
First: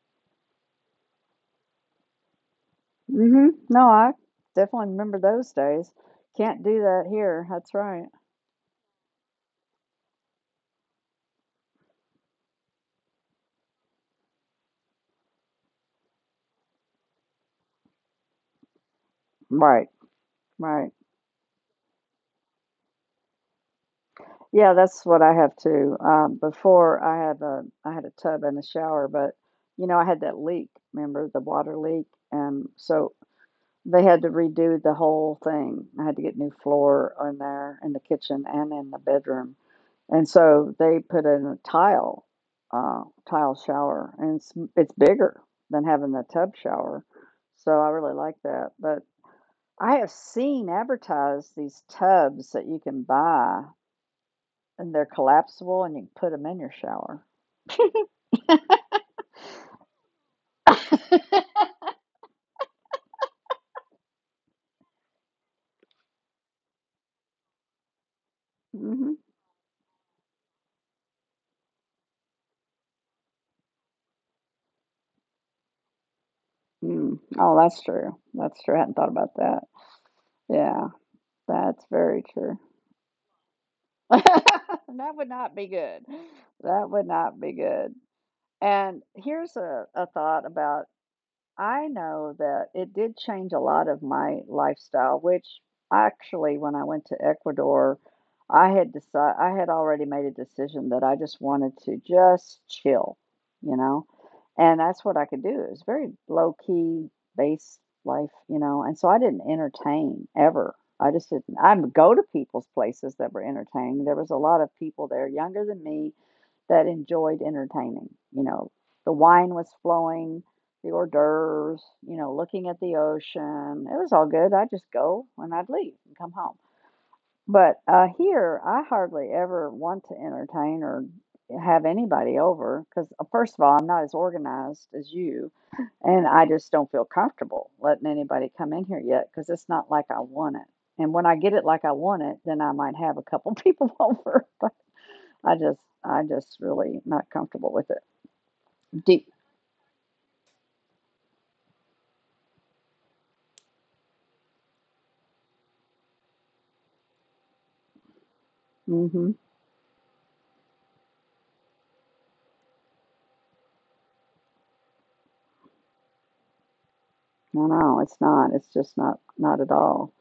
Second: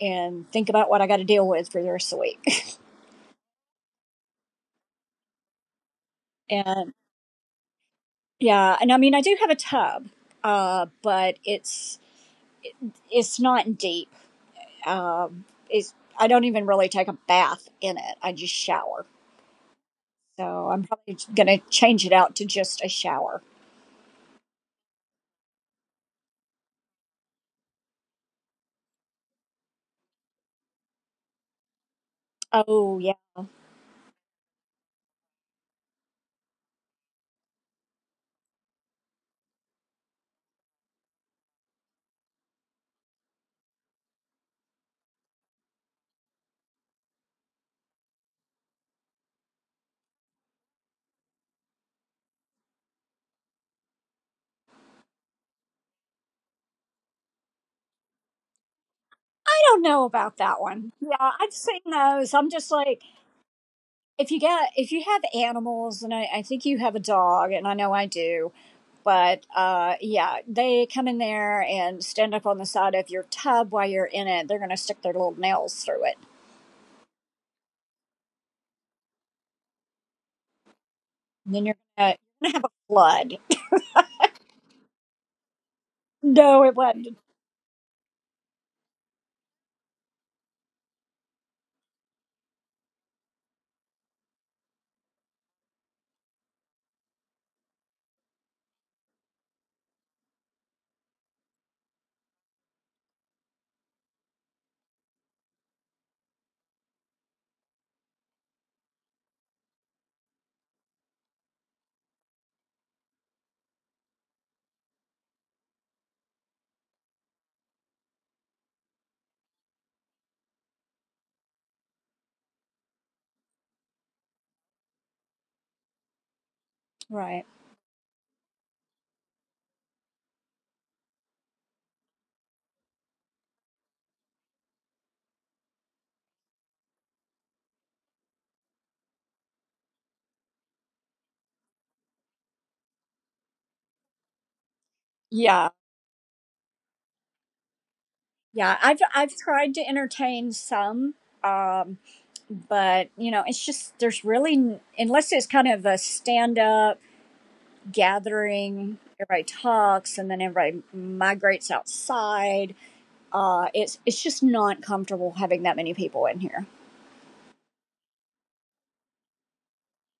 and think about what I got to deal with for the rest of the week.
Mhm. No, I definitely remember those days. Can't do
And
that here. That's right.
yeah, and I mean I do have a tub, but it's not deep. It's I don't even really take a bath in it. I just shower.
Right.
So I'm
Right.
probably gonna change it out to just a shower.
Yeah, that's what I have too. Before I had a tub and a shower, but you know I had that leak. Remember the water leak? And
Oh
so
yeah,
they had to redo the whole thing. I had to get new floor in there in the kitchen and in the bedroom. And so they put in a tile, uh, tile shower, and it's bigger than having the tub shower. So I really like that. But I have seen advertised these tubs that you can buy, and they're collapsible, and you can put them in your shower.
I don't know about that one. Yeah, I've seen those. I'm just like if you get if you have animals and I think you have a dog and I know I do
Hmm.
but yeah they come in there and stand up on the side of your tub while you're in it, they're going to stick their little nails through it
Mm. Oh, that's true. That's true. I hadn't thought about that. Yeah,
and then you're
that's
going to
very true.
blood.
That would not be good.
No, it
That would
wasn't.
not be good. And here's a thought about I know that it did change a lot of my lifestyle, which actually, when I went to Ecuador, I had decided I had already made a decision that I just wanted to just chill, you know, and that's what I could do. It was very low key base life, you know, and so I didn't entertain ever. I just didn't. I'd go to people's places that were entertaining. There was a lot of people there younger than me that enjoyed entertaining. You know, the wine was flowing, the hors d'oeuvres, you know, looking at the ocean. It was all good. I'd just go and I'd leave and come home.
Right.
But here, I hardly ever want to entertain or have anybody over because, first of all, I'm not as organized as you. And I just don't feel comfortable letting anybody come in here yet because it's not like I want it. And when I get it like I want it, then I might have a couple people over. But I
Yeah,
just, I just really not comfortable with it.
yeah i've
Deep.
i've tried to entertain some um but you know it's just there's really unless it's kind of a stand up gathering,
Mm-hmm.
everybody talks and then everybody migrates outside. It's just not comfortable having that many people in here.
No, no, it's not. It's just not, not at all.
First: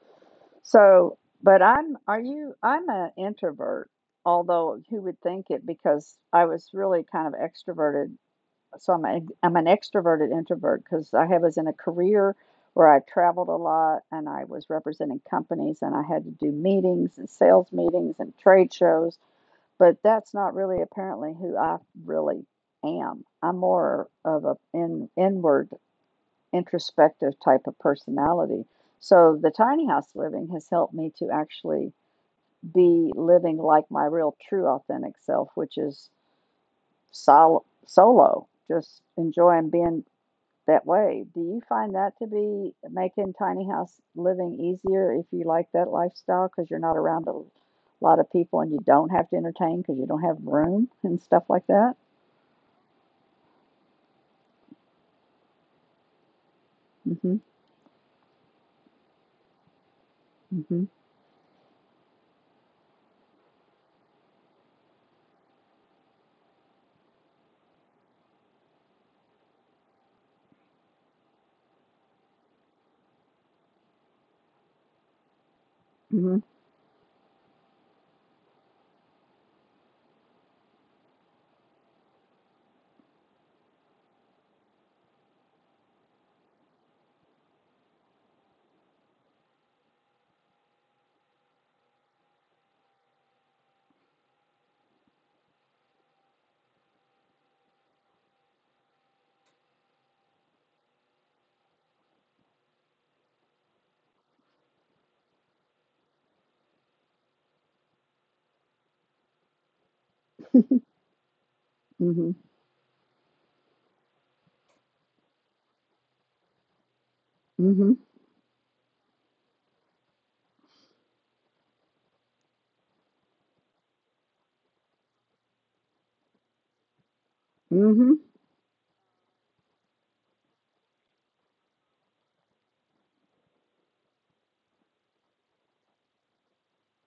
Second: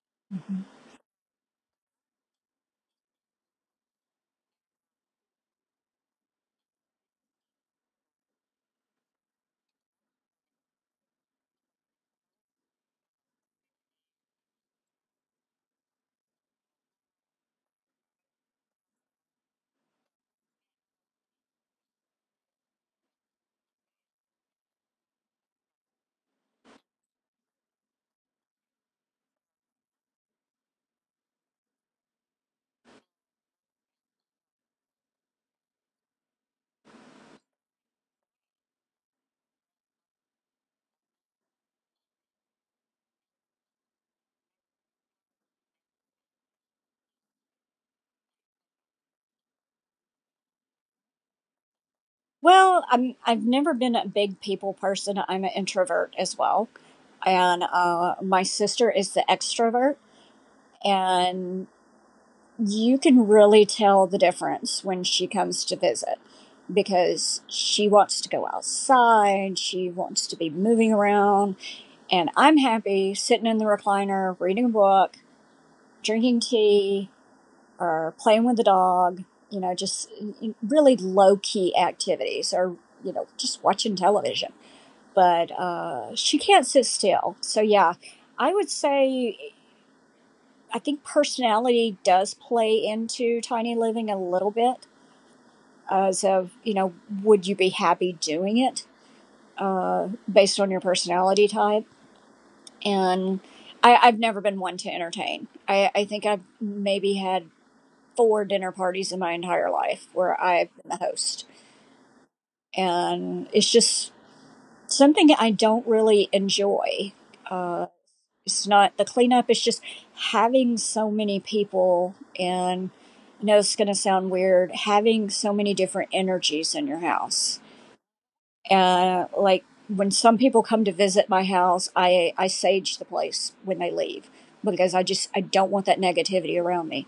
So, but I'm an introvert, although who would think it because I was really kind of extroverted. So I'm an extroverted introvert because I have was in a career where I traveled a lot and I was representing companies and I had to do meetings and sales meetings and trade shows. But that's not really apparently who I really am. I'm more of a in inward, introspective type of personality. So the tiny house living has helped me to actually be living like my real, true, authentic self, which is solo, just enjoying being that way. Do you find that to be making tiny house living easier if you like that lifestyle because you're not around a lot of people and you don't have to entertain because you don't have room and stuff like that?
Well, I've never been a big people person. I'm an introvert as well,
Mm.
and my sister is the extrovert,
Mhm.
and you can really tell the difference when she comes to visit because she wants to go outside, she wants to be moving around, and I'm happy sitting in the recliner, reading a book,
Mm
drinking
mhm.
tea, or playing with the dog, you know, just really low key activities or, you know, just watching television. But she can't sit still. So, yeah, I would say I think personality does play into tiny living a little bit as of, you know, would you be happy doing it based on your personality type? And I've never been one to entertain. I think I've maybe had 4 dinner parties in my entire life where I've been the host.
Mm mhm.
And it's just something I don't really enjoy.
Mm
Uh,
mhm.
it's not the cleanup, it's just having so many people and I know it's going to sound weird having so many different energies in your house.
Mhm. Mhm.
And like when some people come to visit my house, I sage the place when they leave because I just I don't want that negativity around me.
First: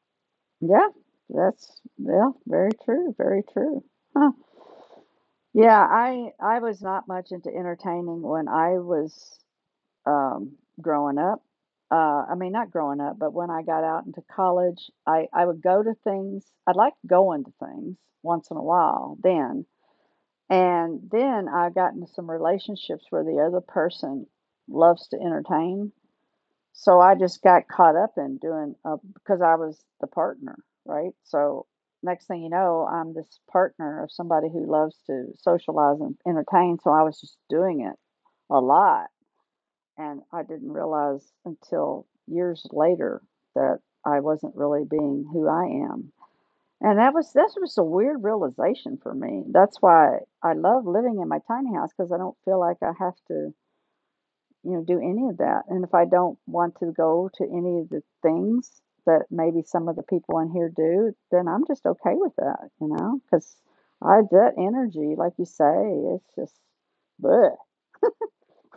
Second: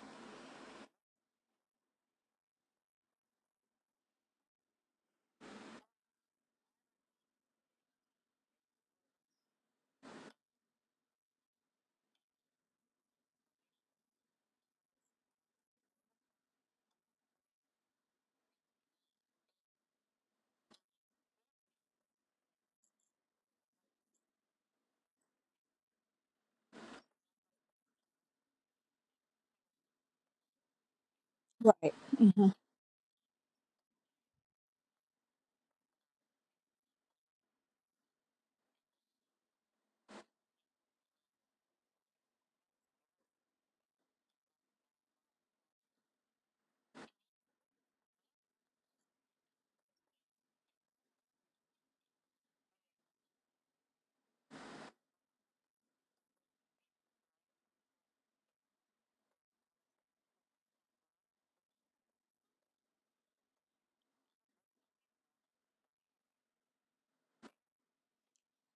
Yeah, that's yeah, very true, very true. Huh. Yeah, I was not much into entertaining when I was growing up. I mean, not growing up, but when I got out into college, I would go to things. I liked going to things once in a while then. And then I got into some relationships where the other person loves to entertain. So I just got caught up in doing, because I was the partner, right? So
Right.
next thing you
Hmm.
know, I'm this partner of somebody who loves to socialize and entertain. So I was just doing it a lot and I didn't realize until years later that I wasn't really being who I am. And that was a weird realization for me. That's why I love living in my tiny house because I don't feel like I have to do any of that. And if I don't want to go to any of the things that maybe some of the people in here do, then I'm just okay with that, because I that energy, like you say, it's just, bleh.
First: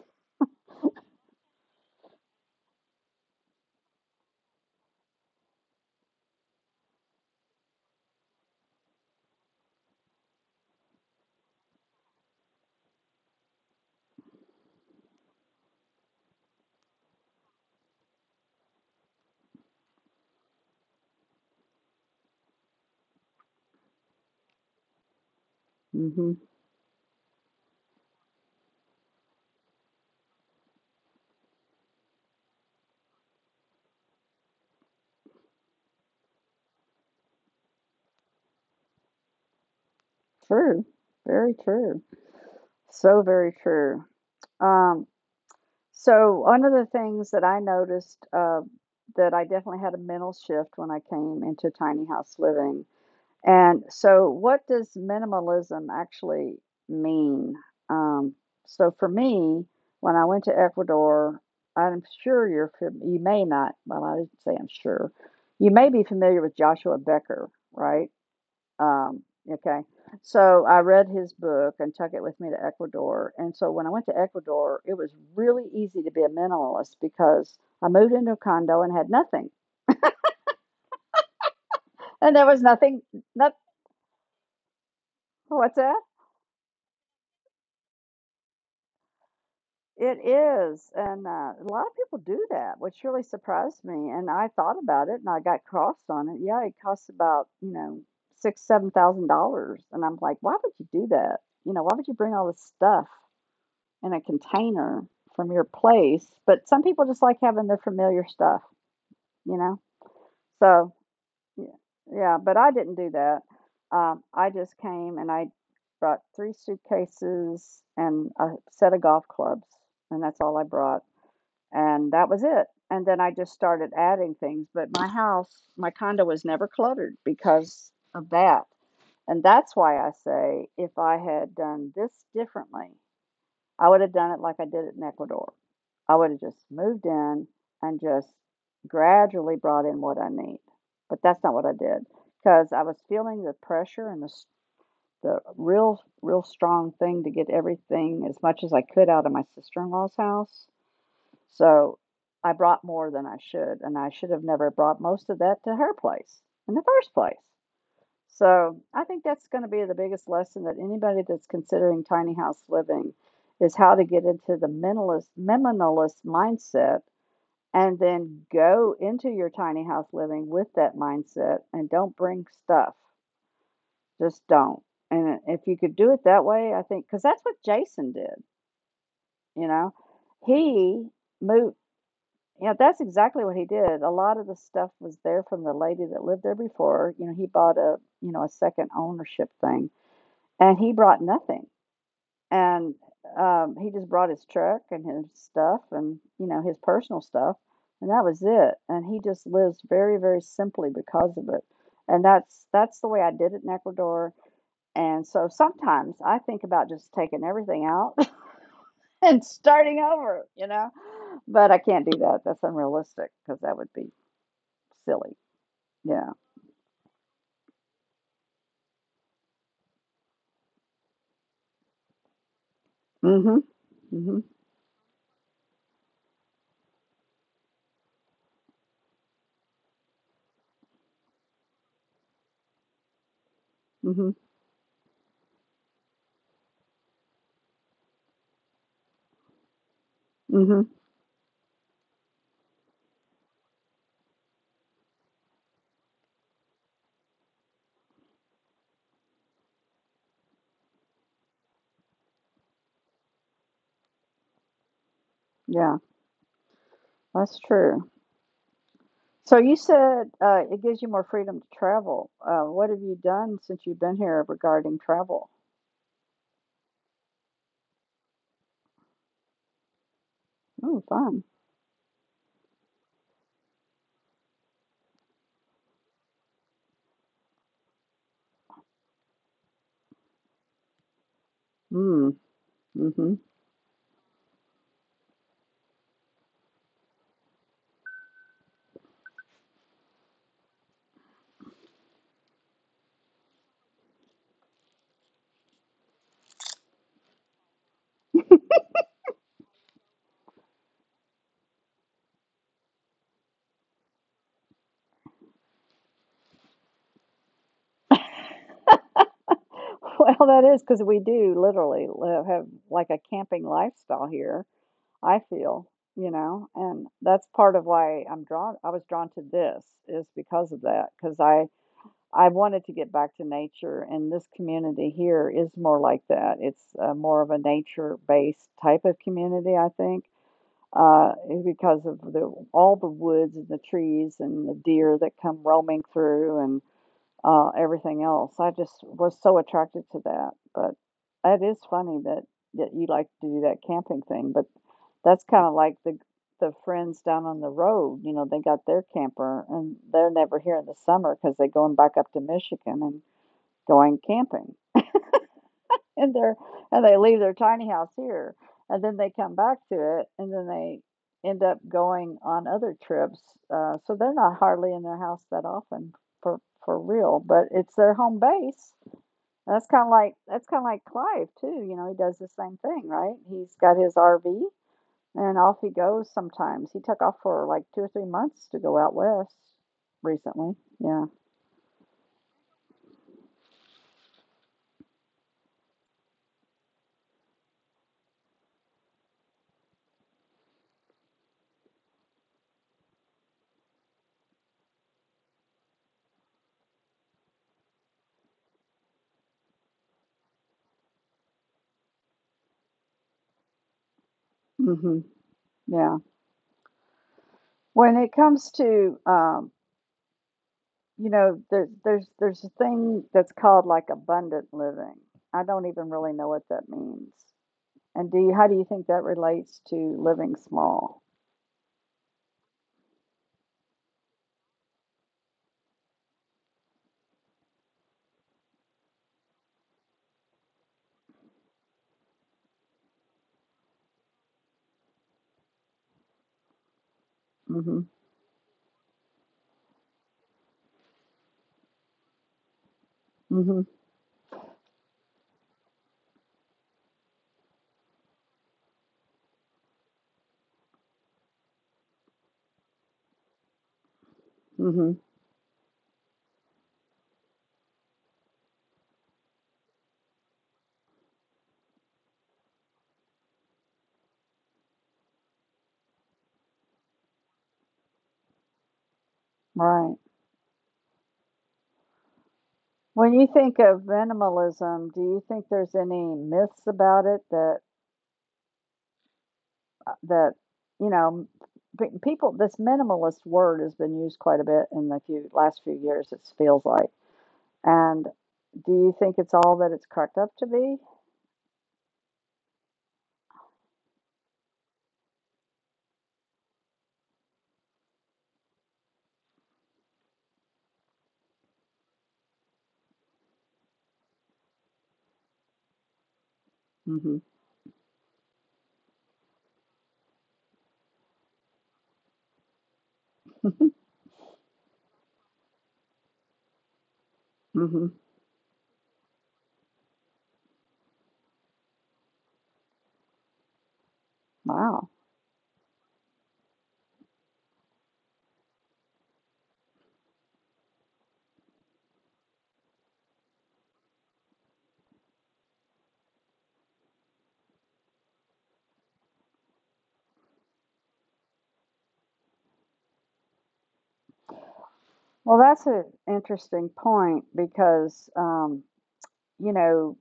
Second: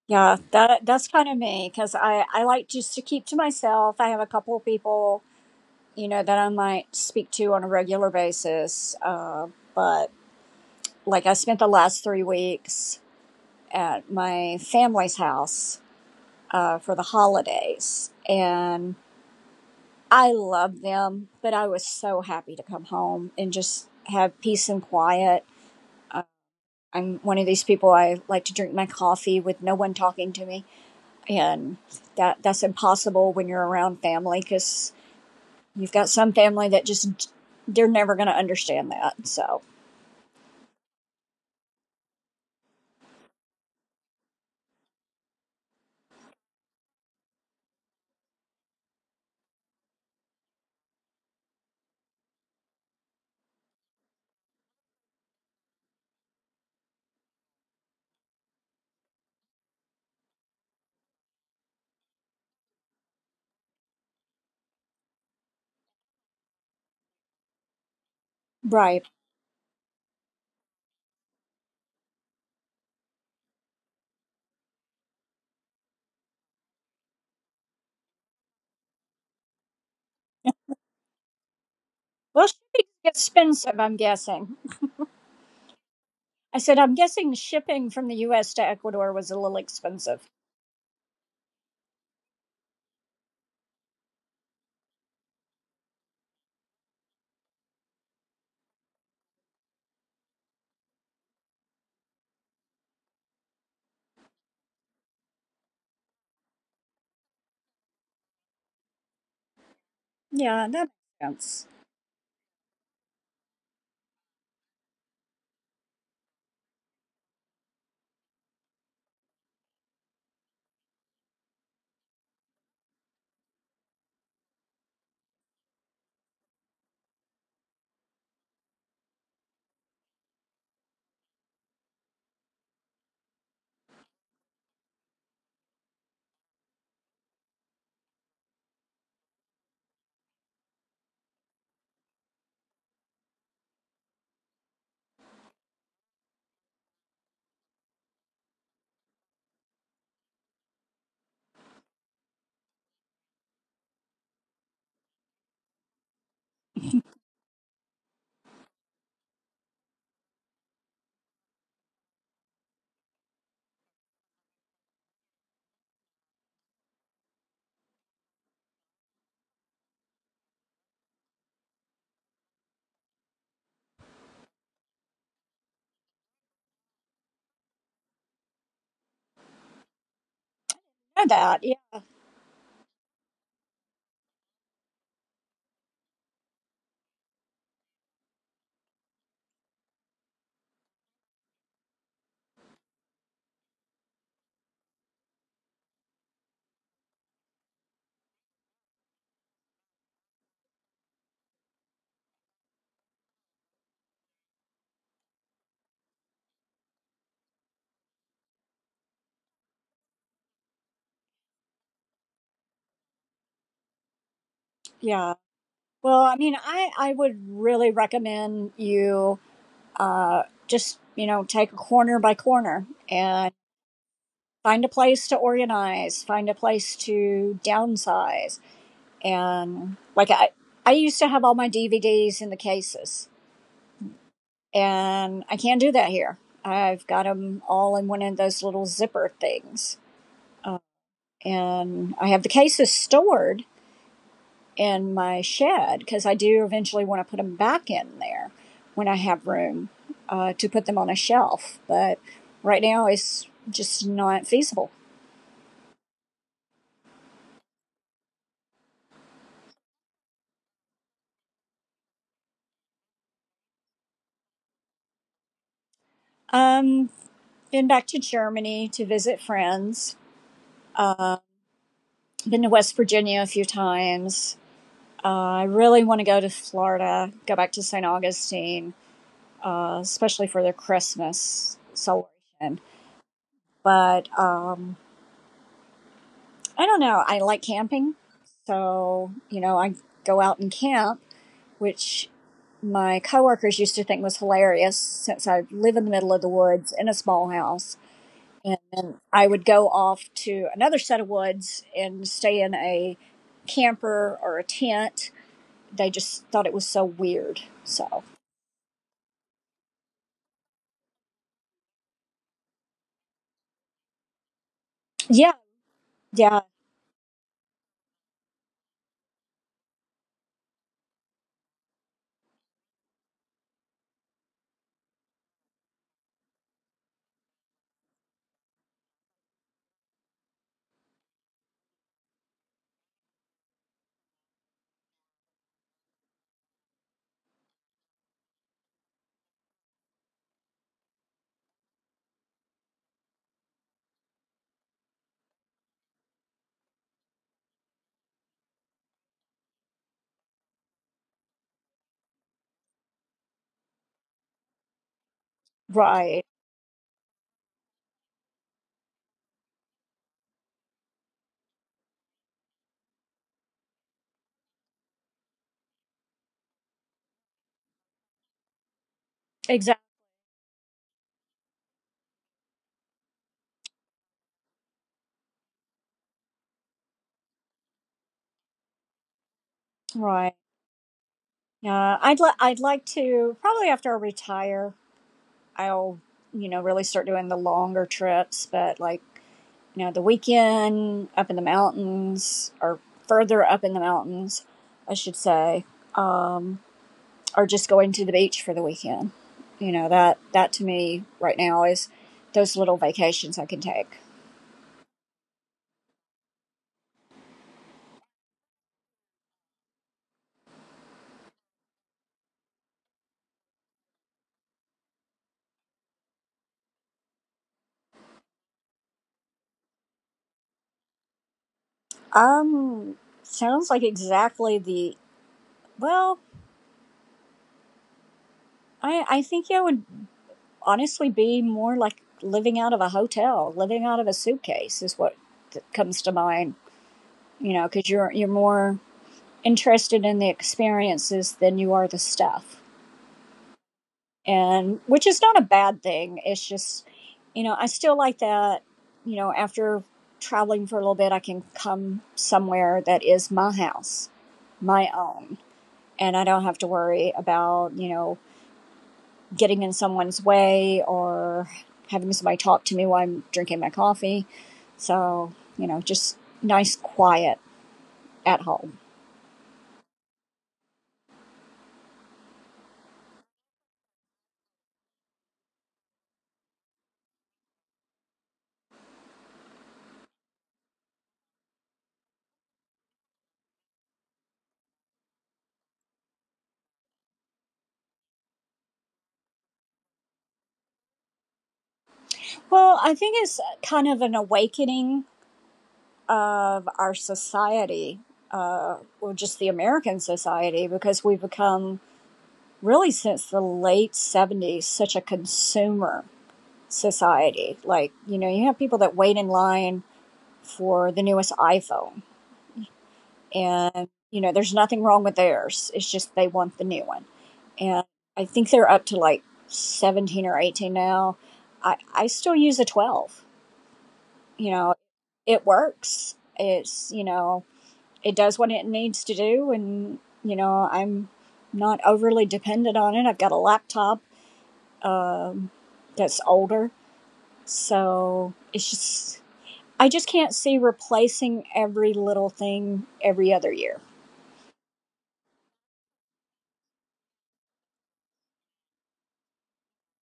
Yeah, that that's kind of me because I like just to keep to myself. I have a couple of people you know that I might speak to on a regular basis, but like I spent the last 3 weeks at my family's house for the holidays, and I love them, but I was so happy to come home and just have peace and quiet.
hmm
I'm one of these people I like to drink my coffee with no one talking to me and that that's impossible when you're around family because you've got some family that just they're never going to understand that. So
True, very true. So very true. Um, so one of the things that I noticed that I definitely had a mental shift when I came into tiny house living. And so, what does minimalism actually mean? Um, so for me, when I went to Ecuador, I'm sure you may not. Well, I didn't say I'm sure. You may be familiar with Joshua Becker, right?
right,
Um, okay. So I read his book and took it with me to Ecuador. And so when I went to Ecuador, it was really easy to be a minimalist because I moved into a condo and had nothing. And there
well,
was
shipping
nothing,
gets
not,
expensive. I'm guessing.
what's that?
I said I'm guessing shipping from the U.S. to Ecuador was a little
It
expensive.
is. And a lot of people do that, which really surprised me. And I thought about it and I got crossed on it. Yeah, it costs about, six, $7,000. And I'm like, why would you do that? You know, why would you bring all this stuff in a container from your place, but some people just like having their familiar stuff, you know?
Yeah, that
So,
makes
yeah,
sense.
yeah, but I didn't do that. I just came and I brought 3 suitcases and a set of golf clubs, and that's all I brought, and that was it. And then I just started adding things, but my house, my condo was never cluttered because of that. And that's why I say if I had done this differently I would have done it like I did it in Ecuador. I would have just moved in and just gradually brought in what I need. But that's not what I did because I was feeling the pressure and the real strong thing to get everything as much as I could out of my sister-in-law's house. So I brought more than I should, and I should have never brought most of that to her place in the first place. So I think that's going to be the biggest lesson that anybody that's considering tiny house living is how to get into the minimalist mindset and then go into your tiny house living with that mindset and don't bring stuff. Just don't. And if you could do it that way, I think because that's what Jason did, you know. He
I know that. Yeah,
moved yeah, that's exactly what he did. A lot of the stuff was there from the lady that lived there before. You know, he bought a you know a second ownership thing and he brought nothing. And he just brought his truck and his stuff and, his personal stuff. And that was it. And he just lives very, very simply because of it. And that's the way I did it in Ecuador. And so sometimes I think about just taking everything out and starting over. But I can't do that. That's unrealistic because that would be
yeah.
silly.
Well,
Yeah.
I mean, I would really recommend you just you know take a corner by corner and
Mhm. Mhm.
find a place to organize, find a place to downsize and like I used to have all my DVDs in the cases,
Mhm.
and I can't do that here. I've got them all in one of those little zipper things, uh,
Mhm.
and I have the cases stored in my shed because I do eventually want to put them back in there when I have room to put them on a shelf. But right now, it's just not feasible.
Yeah. That's true. So you said it gives you more freedom to travel. What have you done since you've been here regarding travel?
Um, been back to Germany to visit friends.
Oh,
Uh,
fun.
been to West Virginia a few times. I really want to go to Florida, go back to St. Augustine, especially for the Christmas
Mm,
celebration.
mm-hmm.
But I don't know. I like camping. So, you know, I go out and camp, which my coworkers used to think was hilarious since I live in the middle of the woods in a small house. And then I would go off to another set of woods and stay in a camper or a tent. They just thought it was so weird. So,
Well, that is because we do literally live, have like a camping lifestyle here, I
yeah.
feel,
Yeah,
and that's part of why I'm drawn, I was drawn to this is because of that, because I wanted to get back to nature, and this community here is more like that. It's more of a nature-based type of community, I think uh, because of the all the woods and the trees and the deer that come roaming through and everything else. I just was so attracted to that. But it is funny that you like to do that camping thing, but that's kind of like the friends down on the road. You know, they got their camper and they're never here in the summer because they're going back up to Michigan and going camping and
right.
they're and they leave their tiny house here and then they come back to it and then they end up going on other trips so they're not hardly in their house that often for for real but it's their home base. And that's
Exactly.
kind of like that's kind of like Clive too, he does the same thing, right, he's got his RV and off he goes. Sometimes he took off for like 2 or 3 months to go out west
Right.
recently. Yeah.
Yeah, I'd like to probably after I retire, I'll really start doing the longer trips. But like the weekend up in the mountains or further up in the mountains, I should say, um, or just going to the beach for the weekend. You know that to me right now is those little vacations I can take.
Hmm. Yeah. When it comes to, there's a thing that's called like abundant living. I don't even really know what that means. And do you how do you think that relates to living small?
Um, sounds like exactly the well. I I think I would honestly be more like living out of a hotel, living out of a suitcase is what comes to mind. You know, because
Mm-hmm.
you're more interested in the experiences than you are the stuff,
Mm-hmm.
and which is not a bad thing. It's just, you know, I still like that. You know, after traveling for a little bit, I can come somewhere that is my house, my
Mm-hmm.
own, and I don't have to worry about getting in someone's way or having somebody talk to me while I'm drinking my coffee. So, you know, just nice quiet at home.
Right. When you think of minimalism, do you think there's any myths about it that you know people, this minimalist word has been used quite a bit in the few last few years it feels like, and do you think it's all that it's cracked up to be?
Well, I think it's kind of an awakening of our society, or just the American society, because we've become really since the late 70s such a consumer
Mm-hmm.
society. Like, you know, you have people that wait in line for the newest iPhone. And you know there's nothing wrong with theirs, it's just they want the new one. And
Mm-hmm.
I think they're up to like 17 or 18 now. I still use a 12, you know.
Wow.
It works. It's, you know, it does what it needs to do. And you know I'm not overly dependent on it. I've got a laptop, um, that's older. So it's just, I just can't see replacing every little thing every other year.
Well, that's an interesting point because, you know,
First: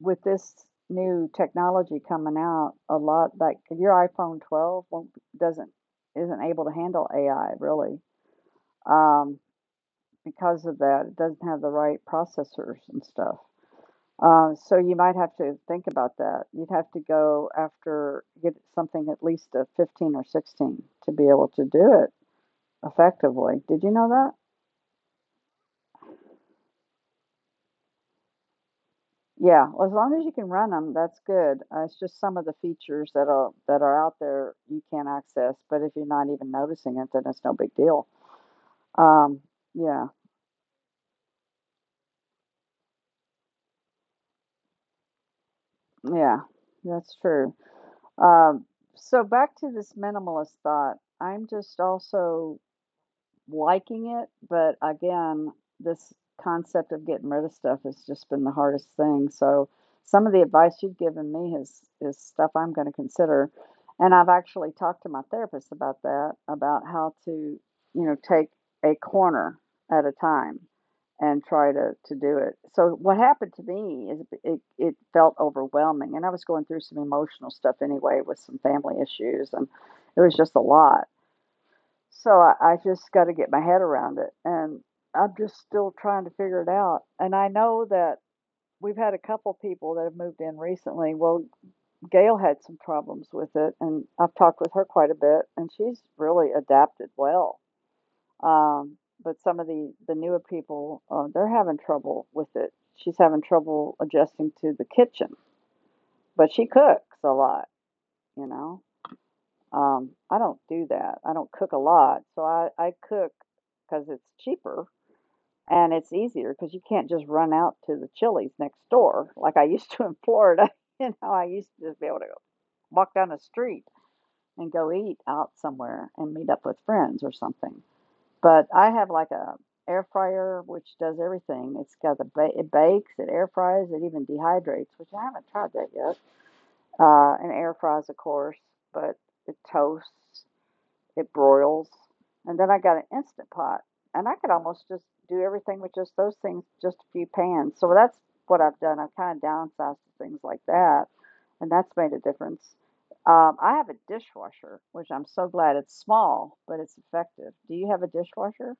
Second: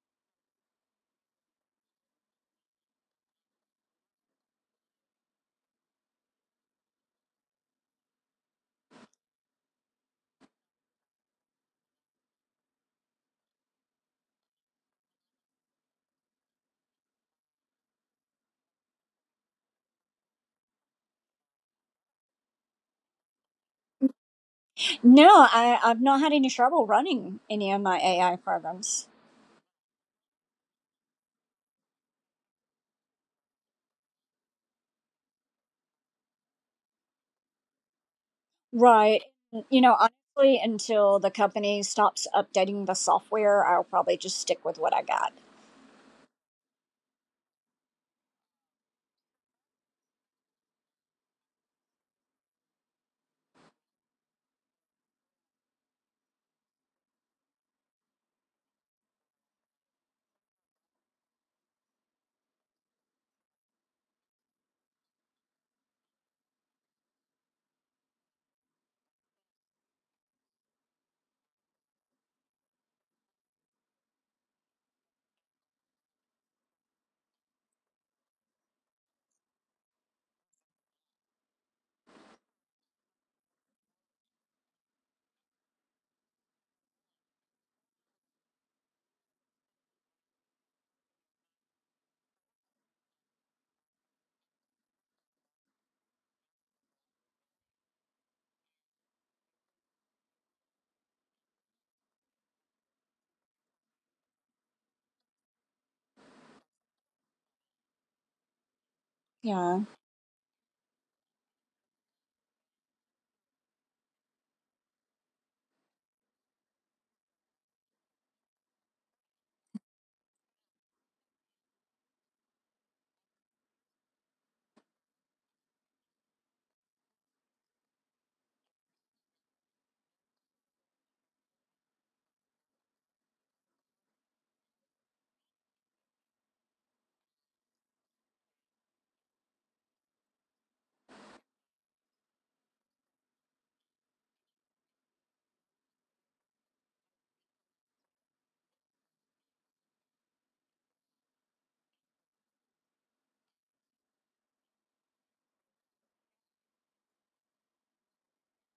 with this new technology coming out, a lot like your iPhone 12 won't, doesn't isn't able to handle AI really, um, because of that. It doesn't have the right processors and stuff. So you might have to think about that. You'd have to go after get something at least a 15 or 16 to be able to do it effectively. Did you know that?
No, I've not had any trouble running any of my AI programs.
Yeah, well, as long as you can run them, that's good. It's just some of the features that are out there you can't access, but if you're not even noticing it, then it's no big deal.
Right.
Um,
You know,
yeah,
honestly, until the company stops updating the software, I'll probably just stick with what I got.
yeah, that's true. Um, so back to this minimalist thought. I'm just also liking it, but again, this concept of getting rid of stuff has just been the hardest thing. So some of the advice you've given me is stuff I'm going to consider. And I've actually talked to my therapist about that, about how to take a corner at a time and try to do it. So what happened to me is it felt overwhelming and I was going through some emotional stuff anyway with some family issues and it was just a lot. So I just got to get my head around it. And I'm just still trying to figure it out. And I know that we've had a couple people that have moved in recently. Well, Gail had some problems with it, and I've talked with her quite a bit, and she's really adapted well. Um, but some of the newer people, they're having trouble with it. She's having trouble adjusting to the kitchen, but she cooks a lot, you know.
Yeah.
I don't do that. I don't cook a lot. So I cook because it's cheaper, and it's easier because you can't just run out to the Chili's next door like I used to in Florida. You know, I used to just be able to walk down the street and go eat out somewhere and meet up with friends or something. But I have like a air fryer which does everything. It's got it bakes, it air fries, it even dehydrates, which I haven't tried that yet. And air fries, of course, but it toasts it broils. And then I got an Instant Pot, and I could almost just do everything with just those things, just a few pans. So that's what I've done. I've kind of downsized to things like that, and that's made a difference. I have a dishwasher, which I'm so glad it's small, but it's effective. Do you have a dishwasher?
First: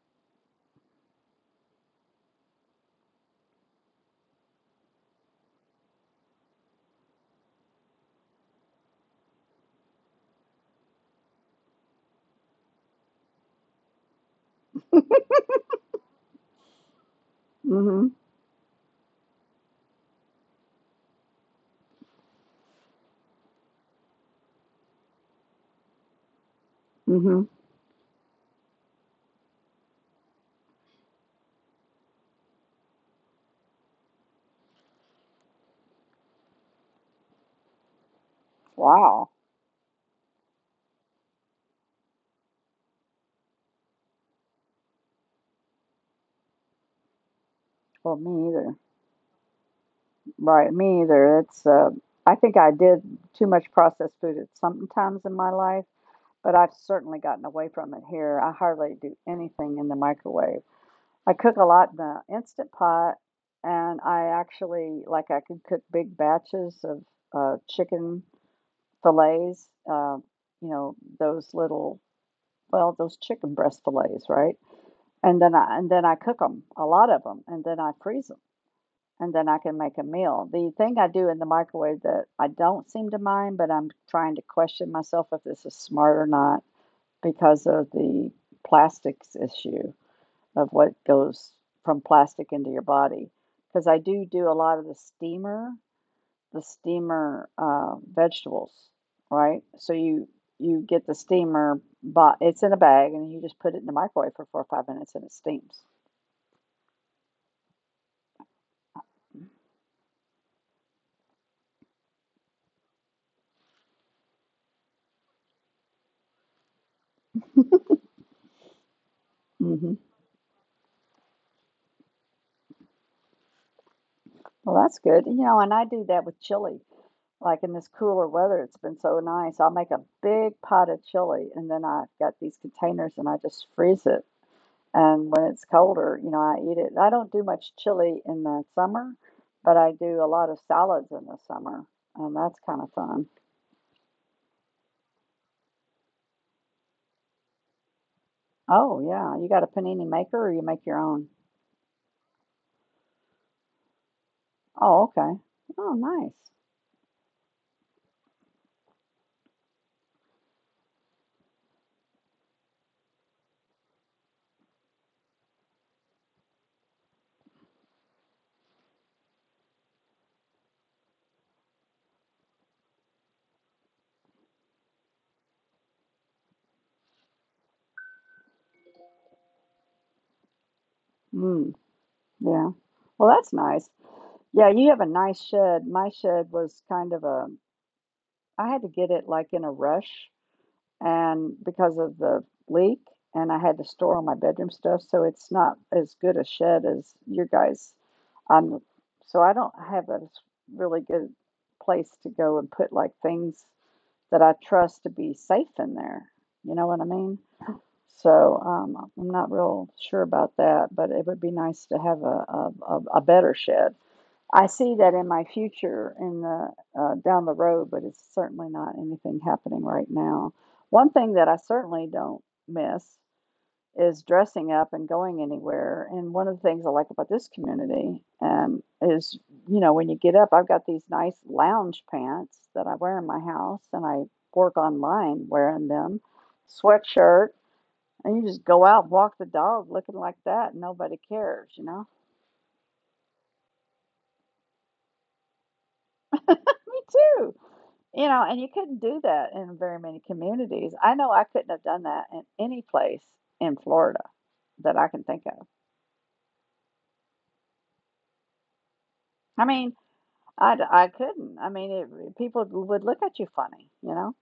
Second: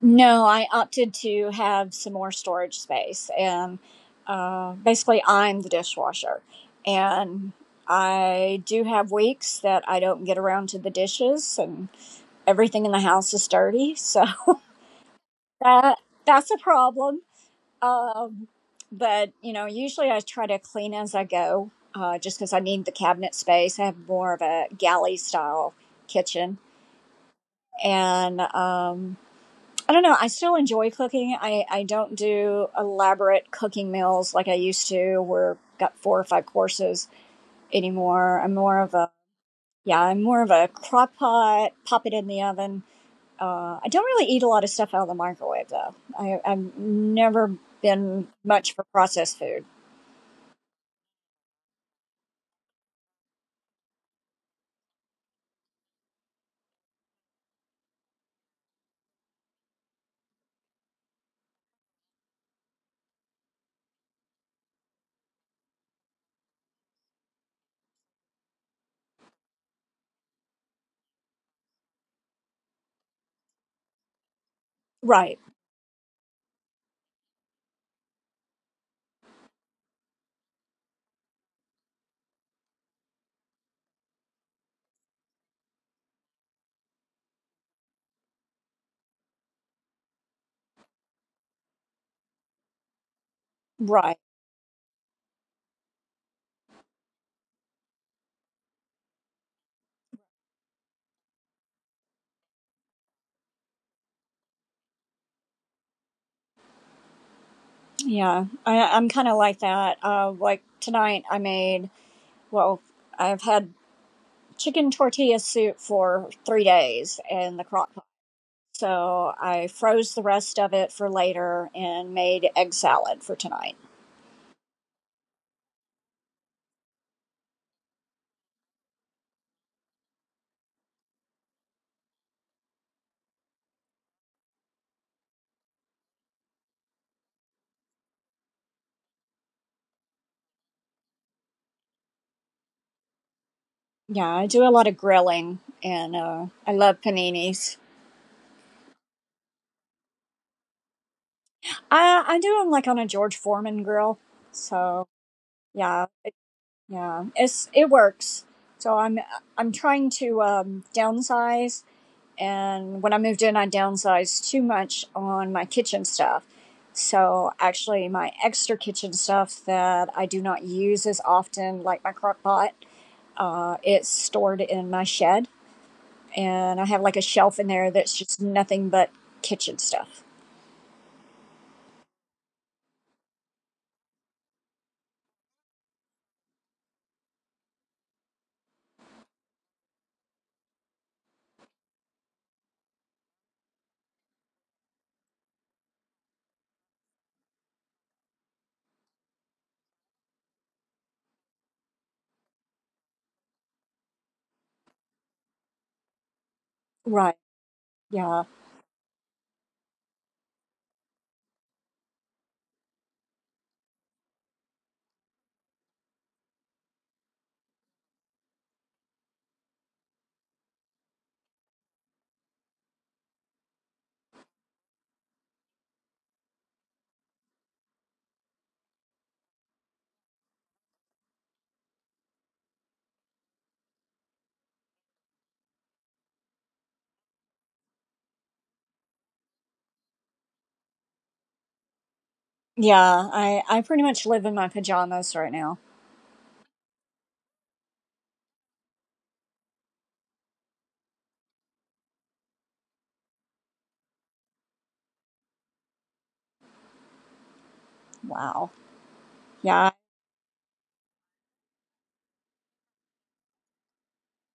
No, I opted to have some more storage space. And basically, I'm the dishwasher. And I do have weeks that I don't get around to the dishes and everything in the house is dirty. So that that's a problem.
Hmm.
Um, but you know, usually I try to clean as I go, just because I need the cabinet space. I have more of a galley style kitchen,
Hmm.
and I don't know. I still enjoy cooking. I don't do elaborate cooking meals like I used to, where I've got four or five courses anymore. I'm more of a,
Wow.
yeah, I'm more of a crock pot, pop it in the oven. I don't really eat a lot of stuff out of the microwave though. I've never
Well,
been
me either.
much for processed food.
Right, me either. It's I think I did too much processed food at some times in my life, but I've certainly gotten away from it here. I hardly do anything in the microwave. I cook a lot in the Instant Pot, and I actually like I can cook big batches of chicken fillets. You know those little, well, those chicken breast fillets, right?
Right,
And then I cook them a lot of them, and then I freeze them, and then I can make a meal. The thing I do in the microwave that I don't seem to mind, but I'm trying to question myself if this is smart or not because of the plastics issue of what goes from plastic into your body. Because I
right.
do do a lot of the steamer vegetables, right? So you get the steamer, but it's in a bag, and you just put it in the microwave for 4 or 5 minutes, and it steams.
Yeah, I'm kind of like that. Like tonight, I made, well, I've had chicken tortilla soup for 3 days in the crock pot. So I
Hmm.
froze the rest of it for later and made egg salad for tonight.
Well, that's good. You know, and I do that with chili. Like in this cooler weather, it's been so nice. I'll make a big pot of chili, and then I've got these containers, and I just freeze it. And when it's colder, you know, I eat it. I don't do much chili in the summer, but I do a lot of salads in the summer, and that's kind of fun.
Yeah, I do a lot of grilling and I love paninis.
Oh, yeah. You got a panini maker or you make your own?
I do them like on a George Foreman grill. So
Oh, okay. Oh,
yeah,
nice.
yeah, it works. So I'm trying to downsize. And when I moved in, I downsized too much on my kitchen stuff. So actually, my extra kitchen stuff that I do not use as often, like my crock pot, it's stored in my shed. And I have like a shelf in there that's just nothing but kitchen stuff.
Mm, yeah. Well, that's nice. Yeah, you have a nice shed. My shed was I had to get it like in a rush and because of the leak, and I had to store all my bedroom stuff, so it's not as good a shed as your guys'. Um, so I don't have a really good place to go and put like things that I trust to be safe in there. You know
Right.
what I mean?
Yeah.
So I'm not real sure about that, but it would be nice to have a better shed. I see that in my future in the down the road, but it's certainly not anything happening right now. One thing that I certainly don't miss is dressing up and going anywhere. And one of the things I like about this community is, you know, when you get up, I've got these nice lounge pants that I wear in my house, and I work online wearing them, sweatshirt, and you just go out, and walk the dog, looking like that, and nobody cares.
Yeah. I pretty much live in my pajamas right now.
Me too. You know, and you couldn't do that in very many communities. I know I couldn't have done that in any place in Florida that I can think of.
Wow.
I
Yeah.
mean, I couldn't. I mean, people would look at you funny, you know?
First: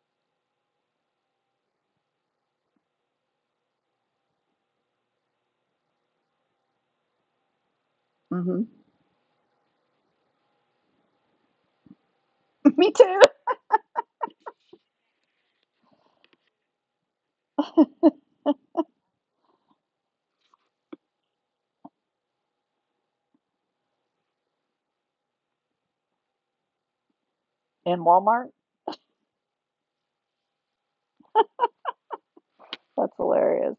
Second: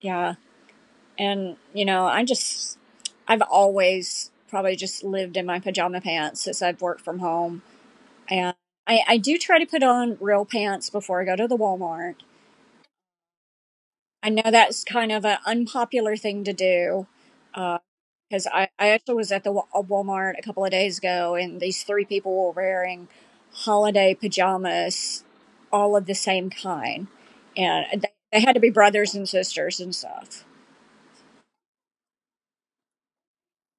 Yeah. And, you know, I've always probably just lived in my pajama pants since I've worked from home. And
Hmm.
I do try to put on real pants before I go to the Walmart.
Me too.
I know that's kind of an unpopular thing to do. Because I actually was at the Walmart a couple of days ago, and these three people were wearing holiday pajamas, all of the same kind. And
In
they
Walmart.
had to be brothers and sisters and stuff.
That's hilarious.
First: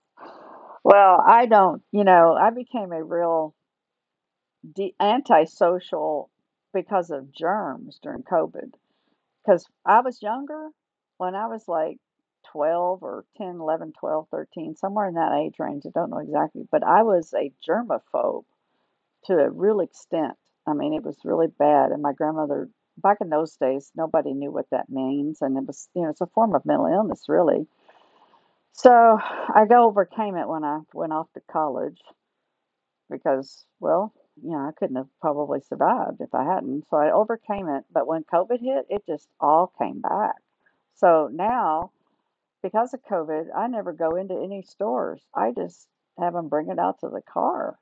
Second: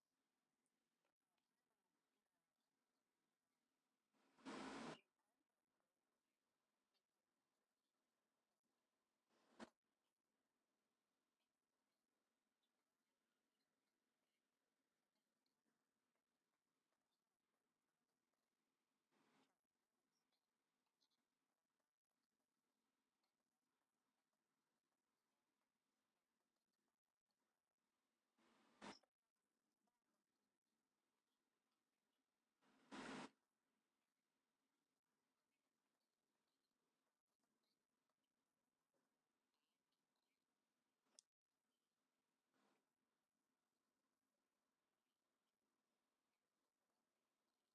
Well, I don't, you know, I became a real antisocial because of germs during COVID. Because I was younger when I was like 12 or 10, 11, 12, 13, somewhere in that age range. I don't know exactly, but I was a germaphobe to a real extent. I mean, it was really bad. And my grandmother, back in those days, nobody knew what that means. And it was, you know, it's a form of mental illness, really. So I go overcame it when I went off to college because, well, you know, I couldn't have probably survived if I hadn't. So I overcame it. But when COVID hit, it just all came back. So now, because of COVID, I never go into any stores. I just have them bring it out to the car.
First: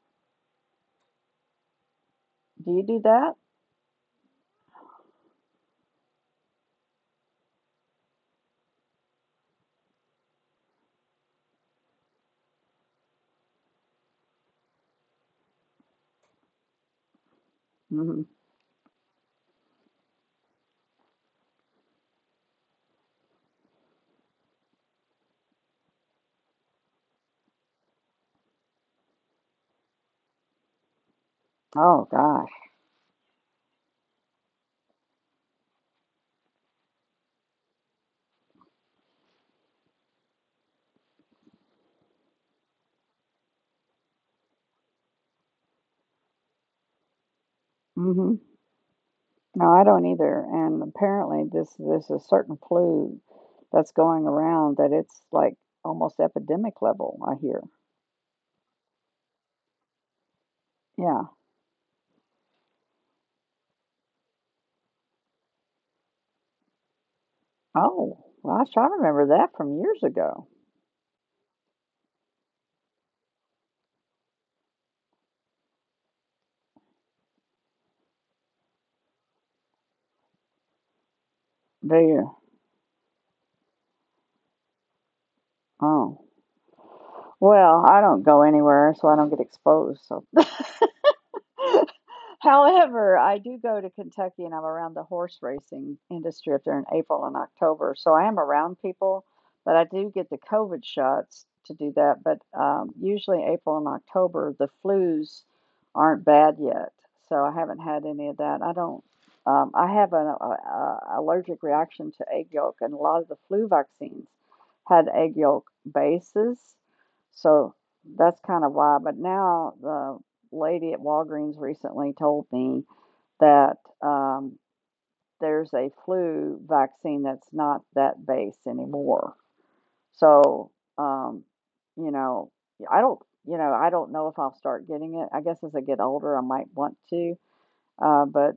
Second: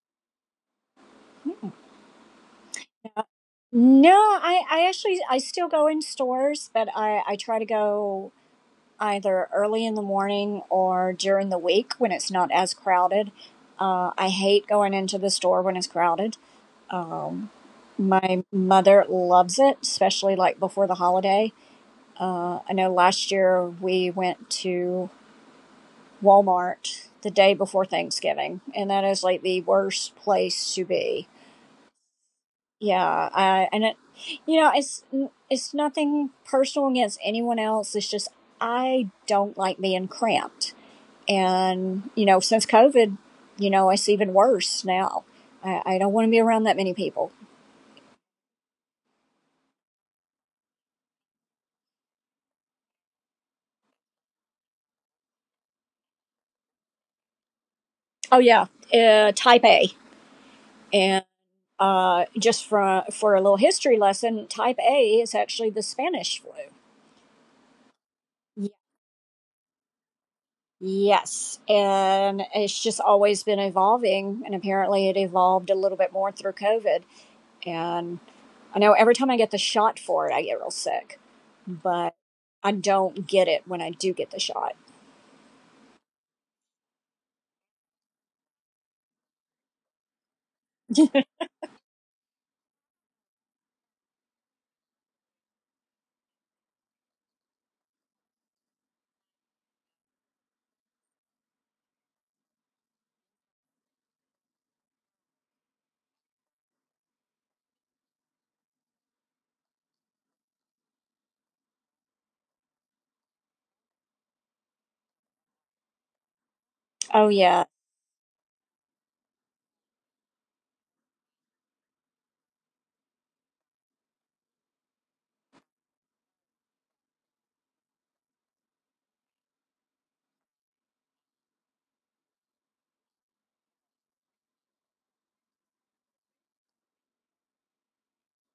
Do you do that?
No, I still go in stores, but I try to go either early in the morning or during the week when it's not as crowded. I hate going into the store when it's crowded. Um,
Hmm.
my mother loves it, especially like before the holiday. I know last year we went to Walmart the day before Thanksgiving, and that is like the worst place to be.
Oh gosh.
Yeah, you know, it's nothing personal against anyone else. It's just I don't like being cramped, and you know, since COVID, you know, it's even worse now. I don't want to be around that many people.
Hmm. No, I don't either. And apparently, this is certain flu that's going around that it's like almost epidemic level, I hear.
Oh yeah, type A,
Yeah.
and just for a little history lesson, type A is actually the Spanish flu.
Oh gosh,
Ye-
I remember that from years ago.
Yes, and it's just always been evolving, and apparently it evolved a little bit more through COVID. And I know every time I get the shot for it, I get real sick,
Do
but
you?
I don't get it when I do get the shot.
Oh. Well, I don't go anywhere, so I don't get exposed. So however, I do go to Kentucky and I'm around the horse racing industry up there in April and October. So I am around people, but I do get the COVID shots to do that. But usually, April and October, the flus aren't bad yet. So I haven't had any of that. I don't, I have a allergic reaction to egg yolk, and a lot of the flu vaccines had egg yolk bases.
Oh, yeah.
So that's kind of why. But now the lady at Walgreens recently told me that um, there's a flu vaccine that's not that base anymore. So, um, you know, I don't, I don't know if I'll start getting it. I guess as I get older, I might want to. But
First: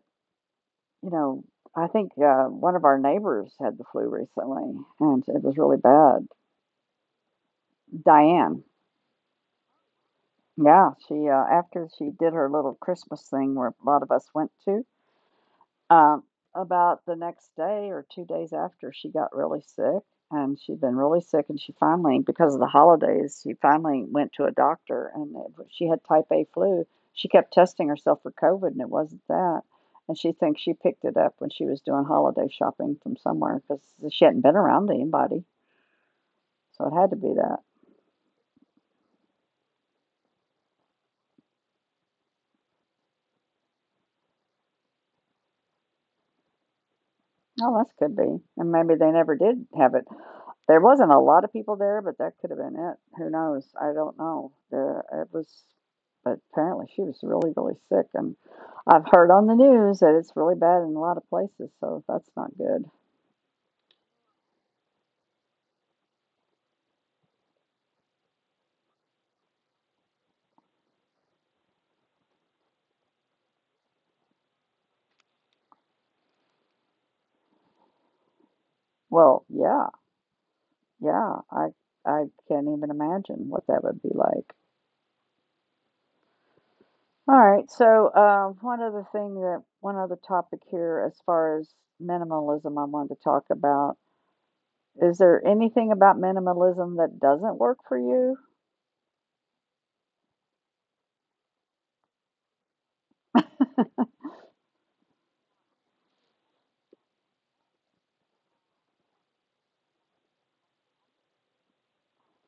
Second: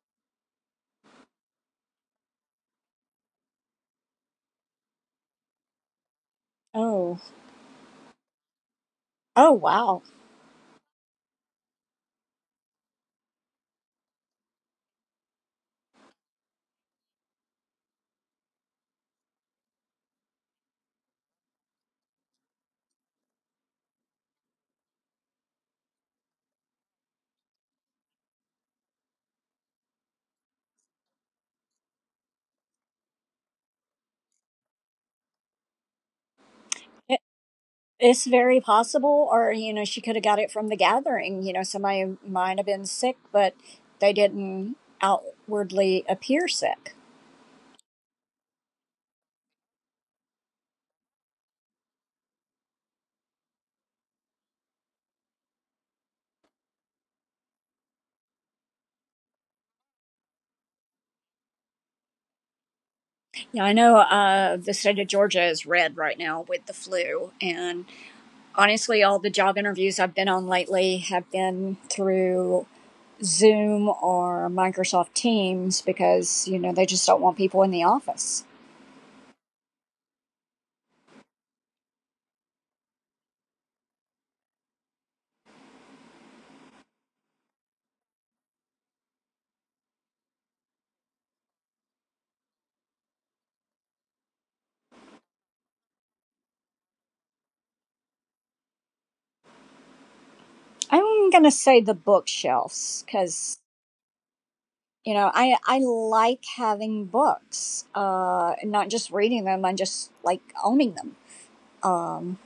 you know, I think one of our neighbors had the flu recently, and it was really bad.
Oh,
Diane,
oh, wow.
yeah, she after she did her little Christmas thing where a lot of us went to. Um, about the next day or 2 days after, she got really sick, and she'd been really sick, and she finally because of the holidays, she finally went to a doctor, and it she had type A flu. She kept testing herself for COVID, and it wasn't that, and she thinks she picked it up when she was doing holiday shopping from somewhere because she hadn't been around anybody, so it had to
It,
be that.
it's very possible, or, you know, she could have got it from the gathering. You know, somebody might have been sick, but they didn't outwardly appear sick.
Oh, that could be, and maybe they never did have it. There wasn't a lot of people there, but that could have been it. Who knows? I don't know. There it was, but apparently she was really, really sick, and I've heard on the news that it's really bad in a lot of places, so that's not good.
Yeah, I know the state of Georgia is red right now with the flu. And honestly, all the job interviews I've been on lately have been through Zoom or Microsoft Teams because, you know, they just don't want people in the office.
Well, yeah. Yeah, I can't even imagine what that would be like. Alright, so, one other thing that one other topic here as far as minimalism I wanted to talk about. Is there anything about minimalism that doesn't work for you?
I'm going to say the bookshelves because, you know, I like having books, not just reading them, I just like owning them. Um,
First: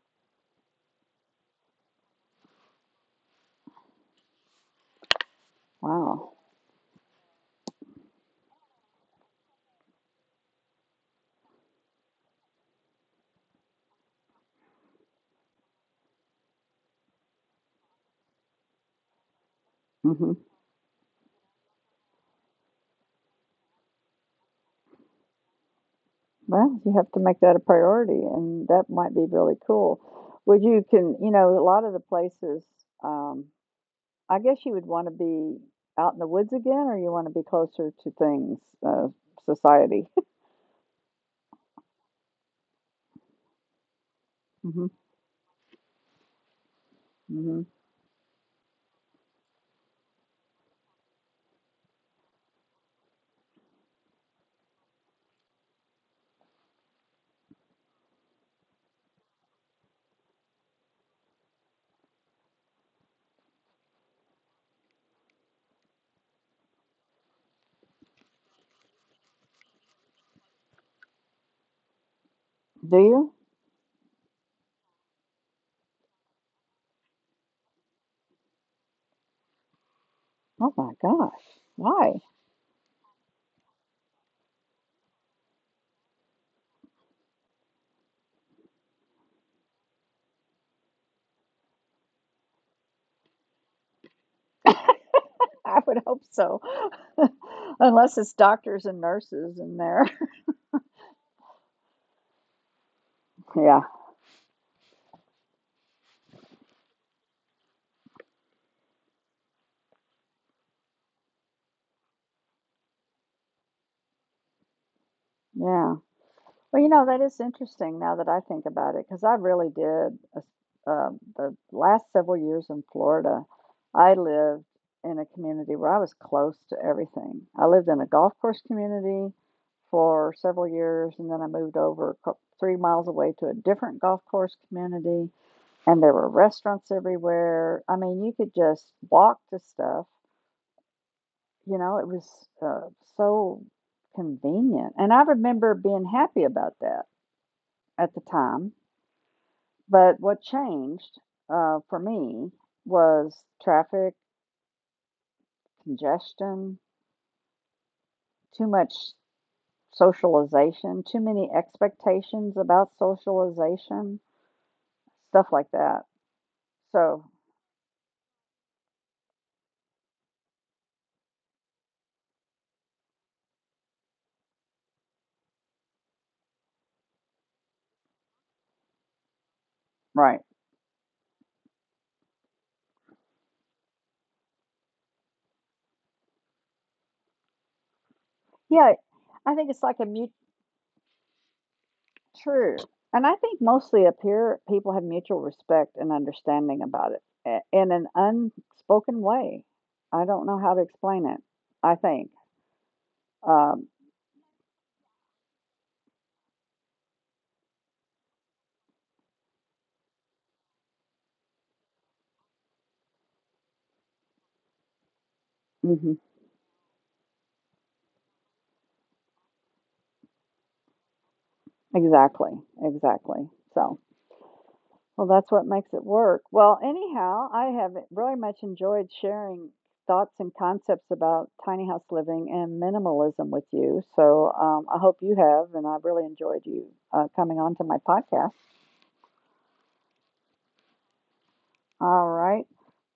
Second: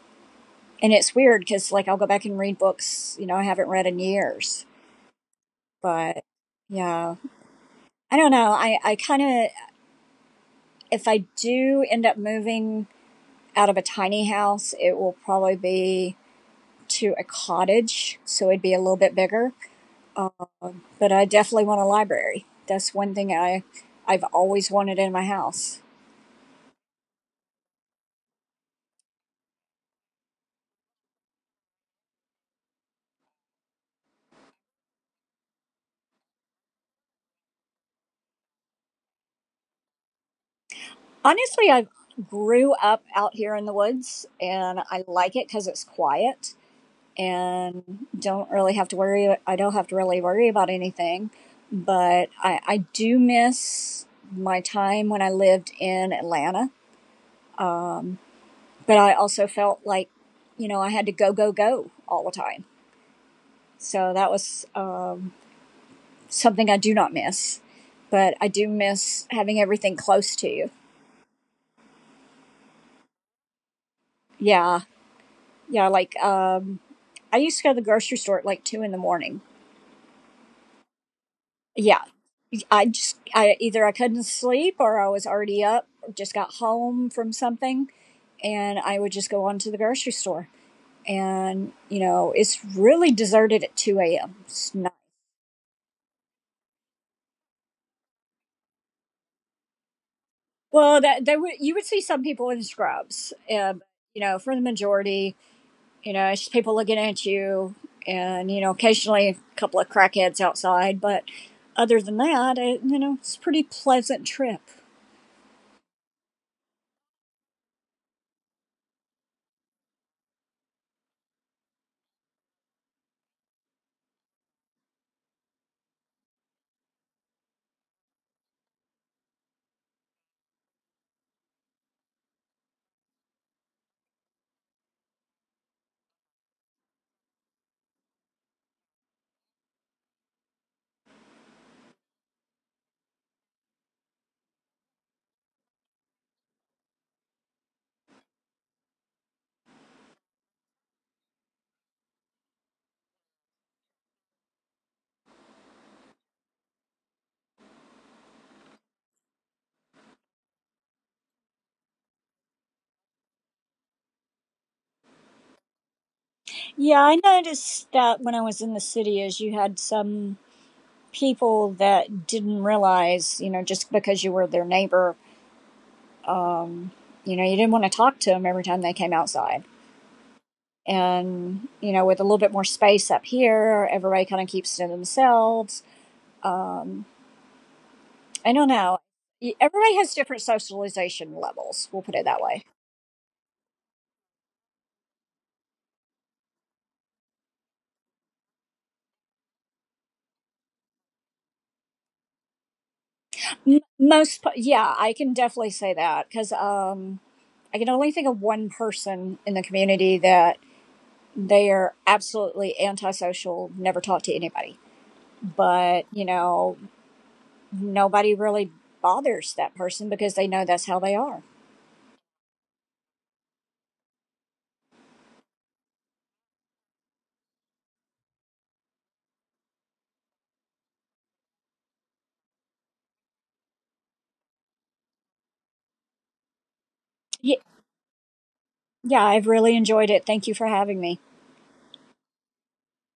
and it's weird because, like, I'll go back and read books, you know, I haven't read in years. But
Wow.
yeah, I don't know. If I do end up moving out of a tiny house, it will probably be to a cottage, so it'd be a little bit bigger. Uh,
Hmm.
but I definitely want a library. That's one thing I've always wanted in my house.
Well, you have to make that a priority, and that might be really cool. Would you Can you know a lot of the places? Um, I guess you would want to be out in the woods again, or you want to be closer to things, uh, society.
Honestly, I grew up out here in the woods, and
Hmm.
I like it because it's quiet
Hmm.
and don't really have to worry. I don't have to really worry about anything. But I do miss my time when I lived in Atlanta. But I also felt like, you know, I had to go go go all the time. So that was something I do not miss, but I do miss having everything close to you.
Do you?
Yeah, yeah. Like I used to go to the grocery store at like two in the morning.
Oh my gosh!
Yeah,
Why?
I just I either I couldn't sleep or I was already up, or just got home from something, and I would just go on to the grocery store. And you know, it's really deserted at two a.m. It's not,
I would hope so, unless it's doctors and nurses in there.
well that they would, you would see some people in scrubs,
Yeah,
you know, for the majority. You know, it's just people looking at you, and you know, occasionally a couple of crackheads outside, but other than that, you know, it's a pretty pleasant trip.
yeah. Well, you know, that is interesting now that I think about it, because I really did. The last several years in Florida, I lived in a community where I was close to everything. I lived in a golf course community for several years, and then I moved over 3 miles away to a different golf course community, and there were restaurants everywhere. I mean, you could just walk to stuff. You know, it was so convenient. And I remember being happy about that at the time. But what changed for me was traffic, congestion, too much socialization, too many expectations about socialization, stuff like that.
Yeah, I
So,
noticed that when I was in the city, is you had some people that didn't realize, you know, just because you were their neighbor, um, you know, you didn't want to talk to them every time they came outside.
right.
And you know, with a little bit more space up here, everybody kind of keeps to themselves. Um, I don't
Yeah,
know.
I think it's
Everybody
like a
has
mute
different socialization levels. We'll put it that way.
true. And I think mostly up here, people have mutual respect and understanding about it in an unspoken way. I don't know how to explain it, I think. Um,
Yeah, I can definitely say that because I can only think of one person in the community that they are absolutely antisocial, never talk to anybody. But
mhm.
you know, nobody really bothers that person because they know that's how they are.
Exactly, exactly. So, well, that's what makes it work. Well, anyhow, I have really much enjoyed sharing thoughts and concepts about tiny house living and minimalism with you. So, I hope you have, and I've really enjoyed you
Yeah,
coming on to my podcast.
yeah, I've really enjoyed it. Thank you for having me.
All right.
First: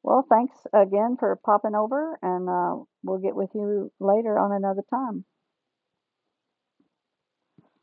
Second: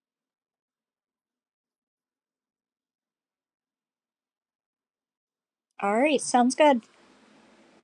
Well, thanks again for popping over, and we'll get with you later on another time.
All right, sounds good.